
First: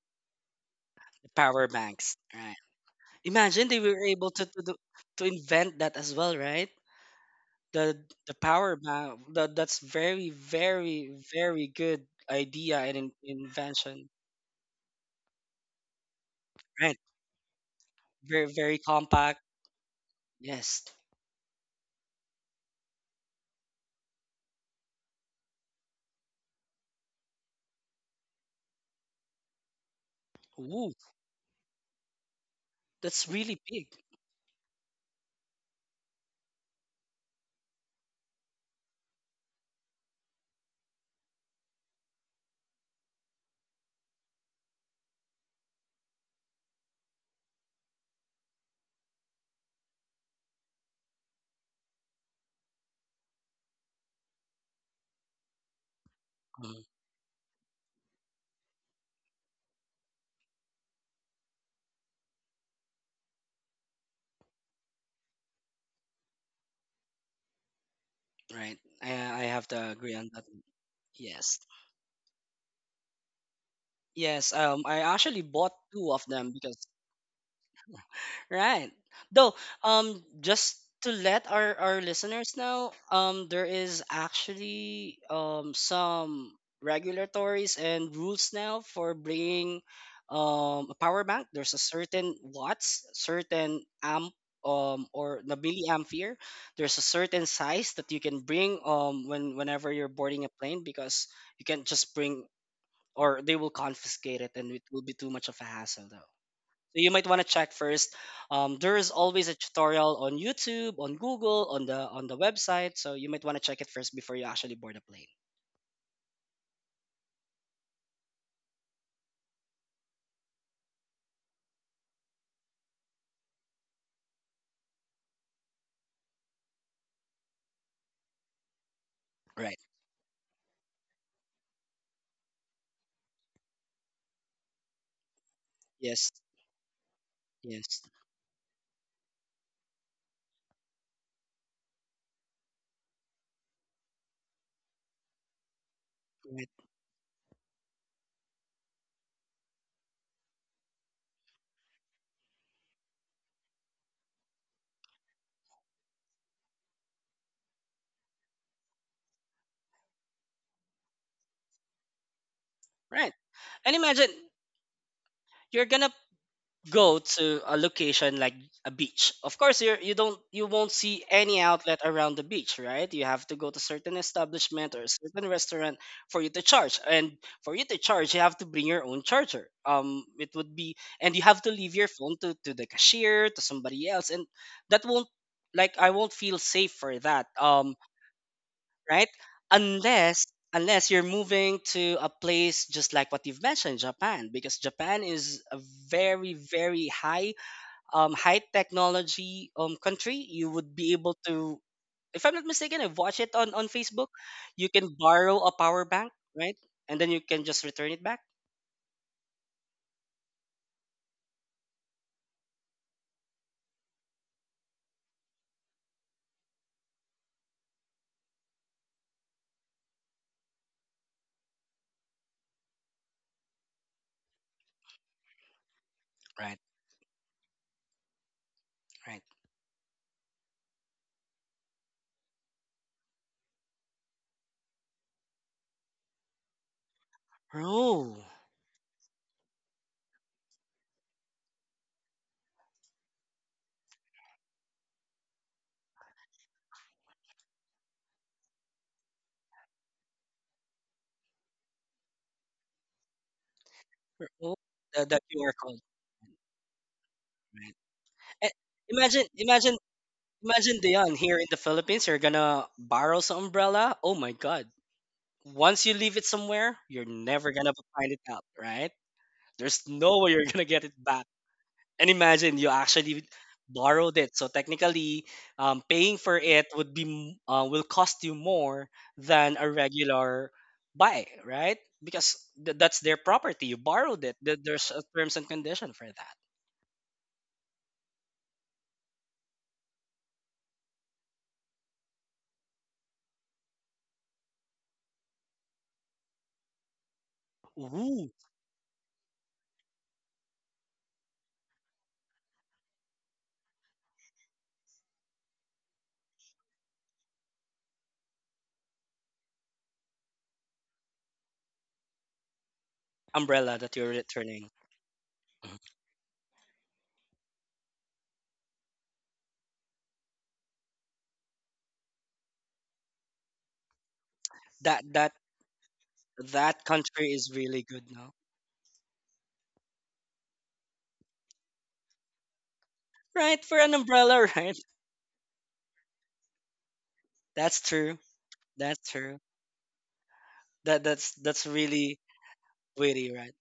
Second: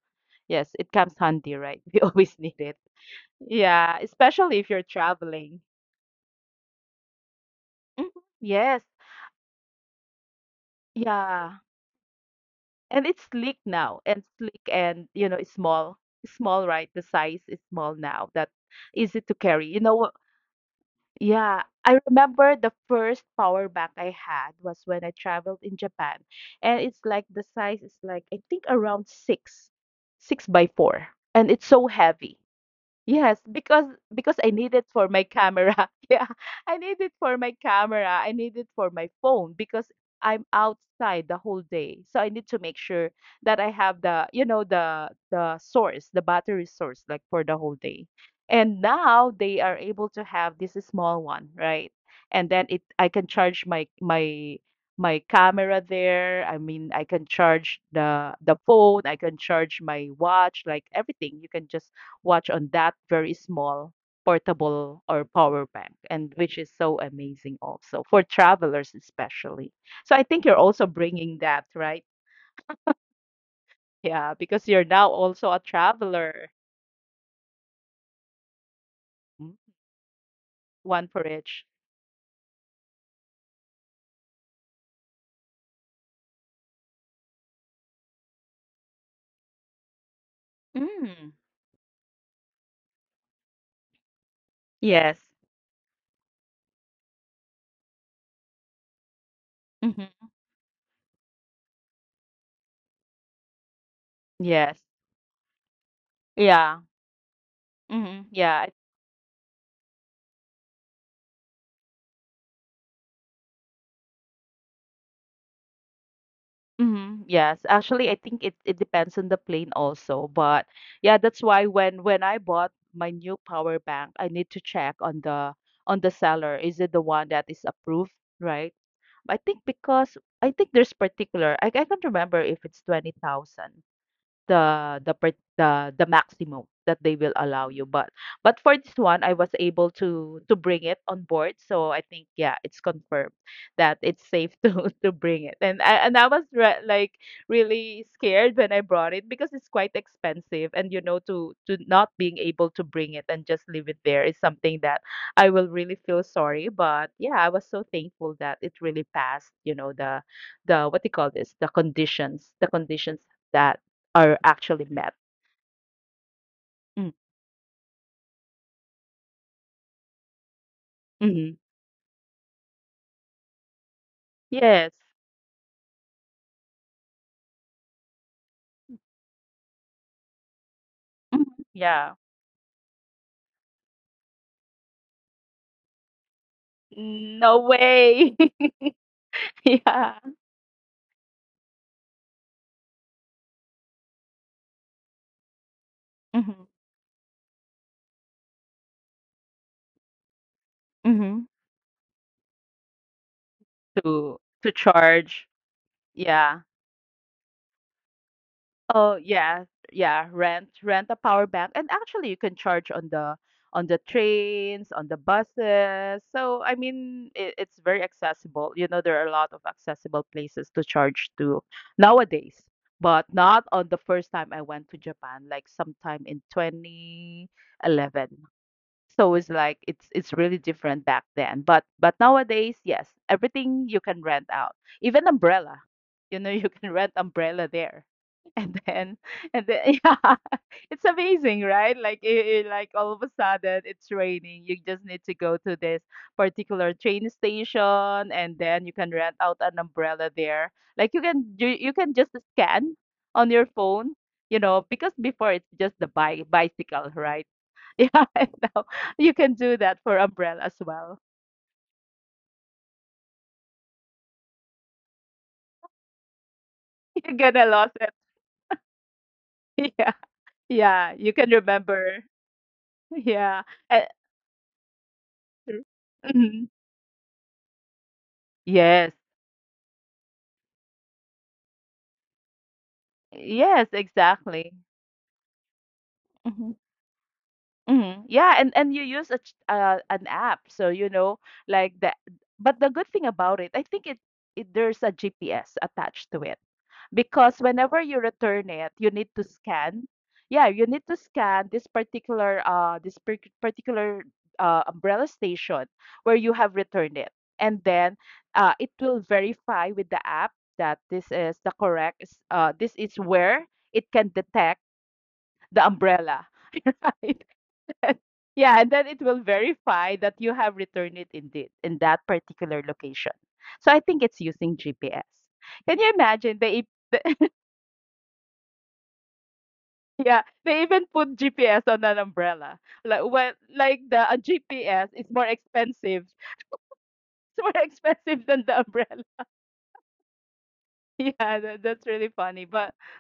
S1: Yes, it comes
S2: The
S1: handy,
S2: power
S1: right? We
S2: banks,
S1: always
S2: right?
S1: need it.
S2: Imagine they
S1: Yeah,
S2: were able
S1: especially if you're
S2: to
S1: traveling.
S2: invent that as well, right? The
S1: Mhm.
S2: the power
S1: Yes.
S2: bank. That's very, very,
S1: Yeah.
S2: very good idea and
S1: And it's sleek now,
S2: invention,
S1: and sleek and, you know, it's small. It's small, right?
S2: right?
S1: The size is small now.
S2: Very,
S1: That
S2: very
S1: easy to
S2: compact.
S1: carry. You know,
S2: Yes.
S1: yeah, I remember the first power bank I had was when I traveled in Japan, and it's like the size is like, I think, around six, six by
S2: Ooh,
S1: four, and it's so heavy.
S2: that's
S1: Yes,
S2: really big.
S1: because I need it for my camera. Yeah, I need it for my camera. I need it for my phone because I'm outside the whole day. So I need to make sure that I have the, you know, the source, the battery source, like for the whole day. And now they are able to have this small one, right? And then it, I can charge my my camera there. I
S2: Mhm.
S1: mean, I can charge the phone, I can charge my watch, like everything. You can just watch on that very small portable or power bank, and which is so amazing also for
S2: Right.
S1: travelers,
S2: I I have
S1: especially.
S2: to agree on
S1: So I
S2: that one.
S1: think you're also
S2: Yes.
S1: bringing that, right?
S2: Yes.
S1: Yeah, because
S2: I
S1: you're now
S2: actually bought
S1: also a
S2: two of them, because.
S1: traveler.
S2: Right. Though,
S1: Mm,
S2: just to
S1: one
S2: let
S1: for
S2: our
S1: each.
S2: listeners know, there is actually some regulatories and rules now for bringing a power bank. There's a
S1: Mm.
S2: certain watts, certain amp, or the
S1: Yes.
S2: milliampere. There's a certain size that you can bring whenever you're boarding a
S1: hmm
S2: plane, because you can't just bring, or they will confiscate it and it
S1: yes.
S2: will be too much of a hassle,
S1: Yeah.
S2: so you might want to check first.
S1: Yeah.
S2: There is always a tutorial on YouTube, on Google, on the website. So you might want to check it first before you actually board a plane.
S1: Mhm, yes. Actually, I think it, it depends on the plane also, but yeah, that's why when I bought my new power bank, I need to check on the seller. Is it the one that is approved, right? I
S2: Right.
S1: think because I think there's particular. I can't remember if it's 20,000, the per, the
S2: Yes.
S1: maximum that they will allow you.
S2: Yes.
S1: But for this one, I was able to bring it on board. So I think yeah, it's confirmed that it's safe to bring it. And I, and I was
S2: Right.
S1: re like really scared when I brought it because it's quite expensive. And you know, to not being able to bring it and just leave it there is something that I will really feel sorry. But yeah, I was so thankful that it really passed. You know, the what do you call this? The
S2: Right.
S1: conditions
S2: And
S1: that
S2: imagine
S1: are actually met.
S2: you're gonna go
S1: Mm,
S2: to a location like a beach. Of course you're, you won't see any
S1: mhm.
S2: outlet around the beach, right? You have to go to certain establishment or a
S1: Yes.
S2: certain restaurant for you to charge. And for you to charge, you have to bring your own charger, it would be. And you have to
S1: Mhm.
S2: leave your phone
S1: Yeah.
S2: to, the cashier, to somebody else, and that won't, like, I won't feel safe for that,
S1: No way.
S2: right, unless
S1: Yeah.
S2: unless you're moving to a place just like what you've mentioned, Japan, because Japan is a very,
S1: Mhm,
S2: very high, high technology country. You would be able
S1: mhm.
S2: to, if I'm not mistaken, I watch it on, Facebook.
S1: To
S2: You can
S1: charge.
S2: borrow a power bank,
S1: Yeah.
S2: right? And then you can just return it back.
S1: Oh, yeah. Yeah, rent, rent a power bank, and actually you can charge on the trains, on the buses. So, I mean, it, it's very accessible. You know, there are a lot of accessible places to charge to nowadays, but not on the first time I went to Japan, like
S2: Right,
S1: sometime in 2011.
S2: right.
S1: So it's like it's really different back then. But nowadays, yes, everything you can rent out. Even umbrella. You know, you can rent umbrella
S2: Oh,
S1: there. And then, and then yeah, it's amazing, right? Like it, like all of a sudden it's raining. You just need to go to this particular train station, and then you can rent out an umbrella there. Like you can you can just scan on your phone,
S2: oh
S1: you
S2: the, the
S1: know, because
S2: QR code.
S1: before it's just the bi bicycle, right?
S2: Right.
S1: Yeah,
S2: Eh,
S1: I know.
S2: Imagine,
S1: You can
S2: imagine,
S1: do that for umbrella
S2: imagine,
S1: as
S2: Dion,
S1: well.
S2: here in the Philippines, you're gonna borrow some umbrella. Oh my God. Once you leave it somewhere, you're
S1: You're
S2: never
S1: gonna
S2: gonna
S1: lose it.
S2: find it out, right? There's
S1: Yeah,
S2: no way you're gonna get it
S1: yeah.
S2: back.
S1: You can
S2: And
S1: remember.
S2: imagine you actually
S1: Yeah. Uh,
S2: borrowed it. So technically, paying for
S1: mhm.
S2: it would be will cost you more
S1: Yes.
S2: than a regular buy, right? Because that's their property. You
S1: Yes,
S2: borrowed it. There's
S1: exactly.
S2: a terms and condition for that.
S1: hmm Yeah, and you use a an app, so you know, like that. But the good thing about it, I think it, it there's a GPS attached to it, because
S2: Ooh,
S1: whenever you return it, you need to scan. Yeah, you need to scan this particular this particular umbrella station where you have returned it, and then it will verify with the app that this is the correct. This is
S2: umbrella that you're
S1: where it
S2: returning.
S1: can detect the umbrella. Right? Yeah, and then it will verify that you have returned it indeed in that particular location. So I think it's
S2: That
S1: using
S2: that
S1: GPS. Can you
S2: that
S1: imagine the
S2: country is really good now,
S1: yeah, they even put GPS on an umbrella.
S2: right?
S1: Like
S2: For an
S1: when, like
S2: umbrella,
S1: the
S2: right?
S1: a GPS is more expensive.
S2: That's
S1: It's
S2: true.
S1: more expensive than
S2: That's
S1: the
S2: true.
S1: umbrella.
S2: That's
S1: Yeah,
S2: really
S1: that, that's really funny.
S2: witty,
S1: But
S2: right?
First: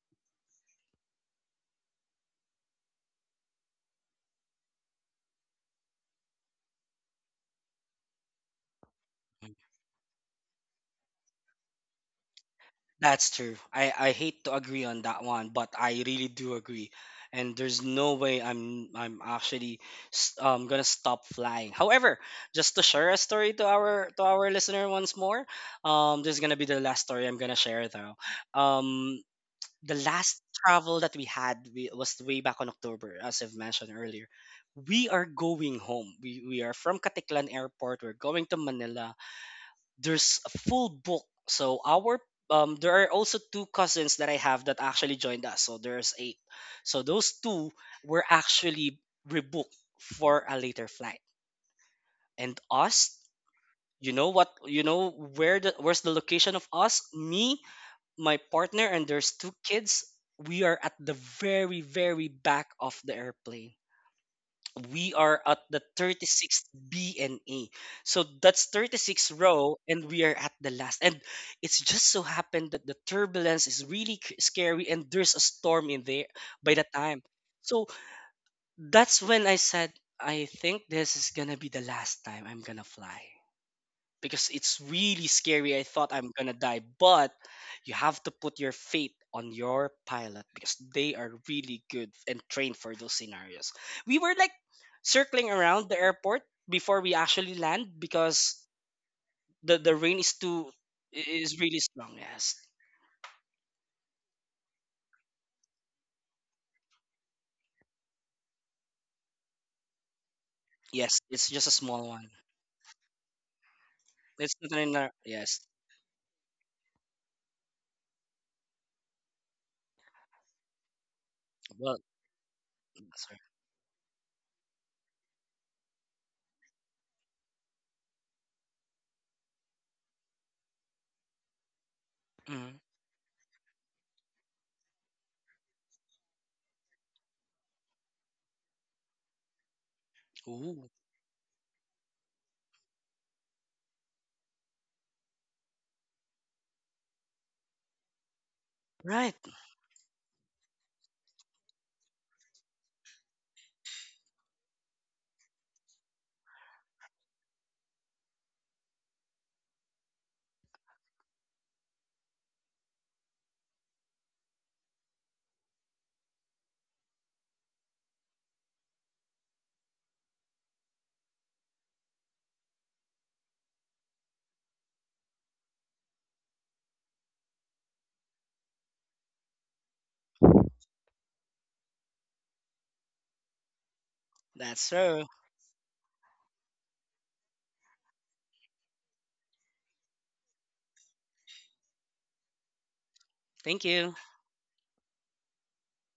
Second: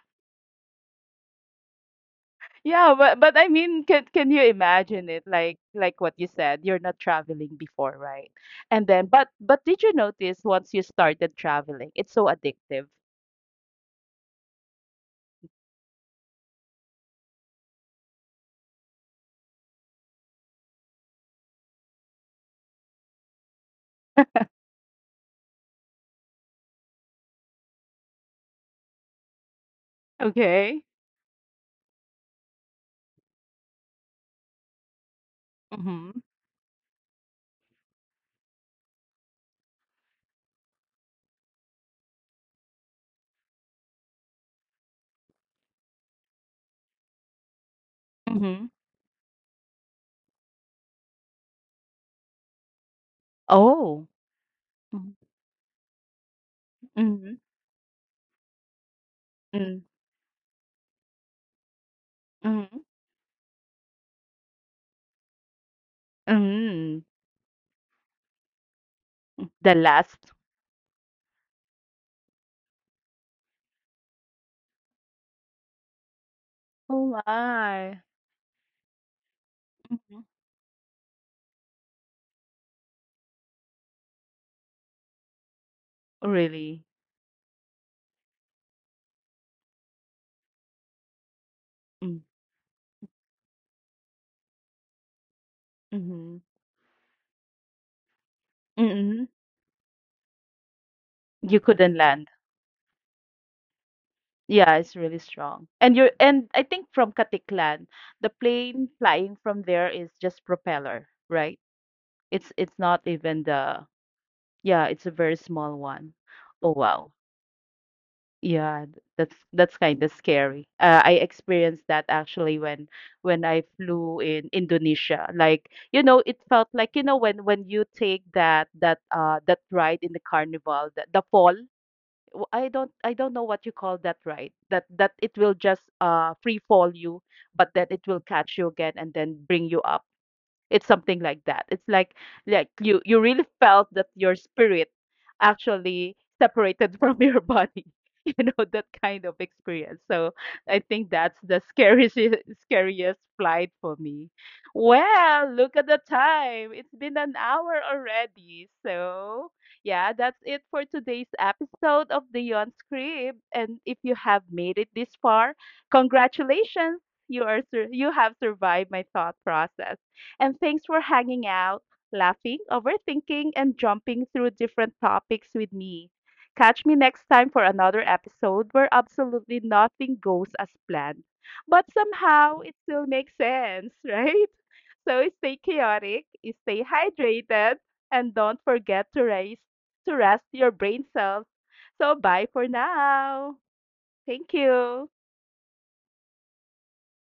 S1: yeah, but I mean, can you imagine it? Like what you said, you're not traveling before, right? And then, but did you notice once you started traveling, it's so addictive.
S2: That's true. I hate to agree on that one, but I really do agree. And there's no way I'm actually gonna stop flying. However, just to share a story to our listener once more, this is gonna be the last story I'm gonna share though. Um, the last
S1: Okay.
S2: travel that we had, was way back on October, as I've mentioned earlier. We are going
S1: Mm-hmm.
S2: home. We are from Katiklan Airport. We're going to Manila. There's a full book. So our, there are also two cousins that I have that actually joined us. So there's eight. So those two were
S1: Mm-hmm.
S2: actually rebooked for a later flight. And us,
S1: Oh.
S2: you know what,
S1: Mm-hmm.
S2: where's the location of us? Me, my partner, and there's
S1: Mm-hmm.
S2: two kids. We are at the very, very back of the airplane. We are at the
S1: Mm-hmm.
S2: 36th B and A. So that's 36
S1: The
S2: row
S1: last.
S2: and we are at the last. And it's just so happened that the turbulence is really scary, and there's a storm in there
S1: Oh
S2: by the time.
S1: my.
S2: So that's when I
S1: Mm-hmm.
S2: said, I think this is going to be the last time I'm going to fly because it's really scary. I thought I'm
S1: Really?
S2: gonna die, but you have to put your faith on your pilot because they are
S1: Mm,
S2: really good and trained for those scenarios. We were like circling
S1: mhm,
S2: around the airport before we actually land, because
S1: mm.
S2: the rain is
S1: You couldn't land.
S2: really strong. Yes,
S1: Yeah, it's really strong. And you're, and I think from Katiklan, the plane flying from there is just propeller, right?
S2: yes, it's just a small
S1: It's
S2: one.
S1: not even the yeah, it's
S2: It's
S1: a
S2: not
S1: very
S2: in a,
S1: small one.
S2: yes.
S1: Oh wow. Yeah, that's kind of scary. I experienced that
S2: Well,
S1: actually when I
S2: sorry.
S1: flew in Indonesia. Like, you know, it felt like, you know, when you take that that that ride in the carnival, the fall. I don't, I
S2: Mhm.
S1: don't know what you call that, right, that that it will just free fall you, but then it will catch you again and then bring you up. It's something
S2: Ooh,
S1: like that. It's like you, you really felt that your spirit actually separated from your body. You know, that kind of
S2: right.
S1: experience. So I think that's the scariest scariest flight for me. Well, look at the time. It's been an hour already. So yeah, that's it for today's episode of the Yon Script. And if you have made it this far, congratulations, you are you have survived my thought process, and thanks for hanging out, laughing, overthinking, and jumping through different topics with me. Catch me next time for another episode where absolutely nothing goes as planned, but somehow it still makes sense, right?
S2: That's
S1: So stay
S2: so.
S1: chaotic, stay hydrated, and don't forget to raise to rest your brain cells. So bye for now.
S2: Thank
S1: Thank
S2: you.
S1: you.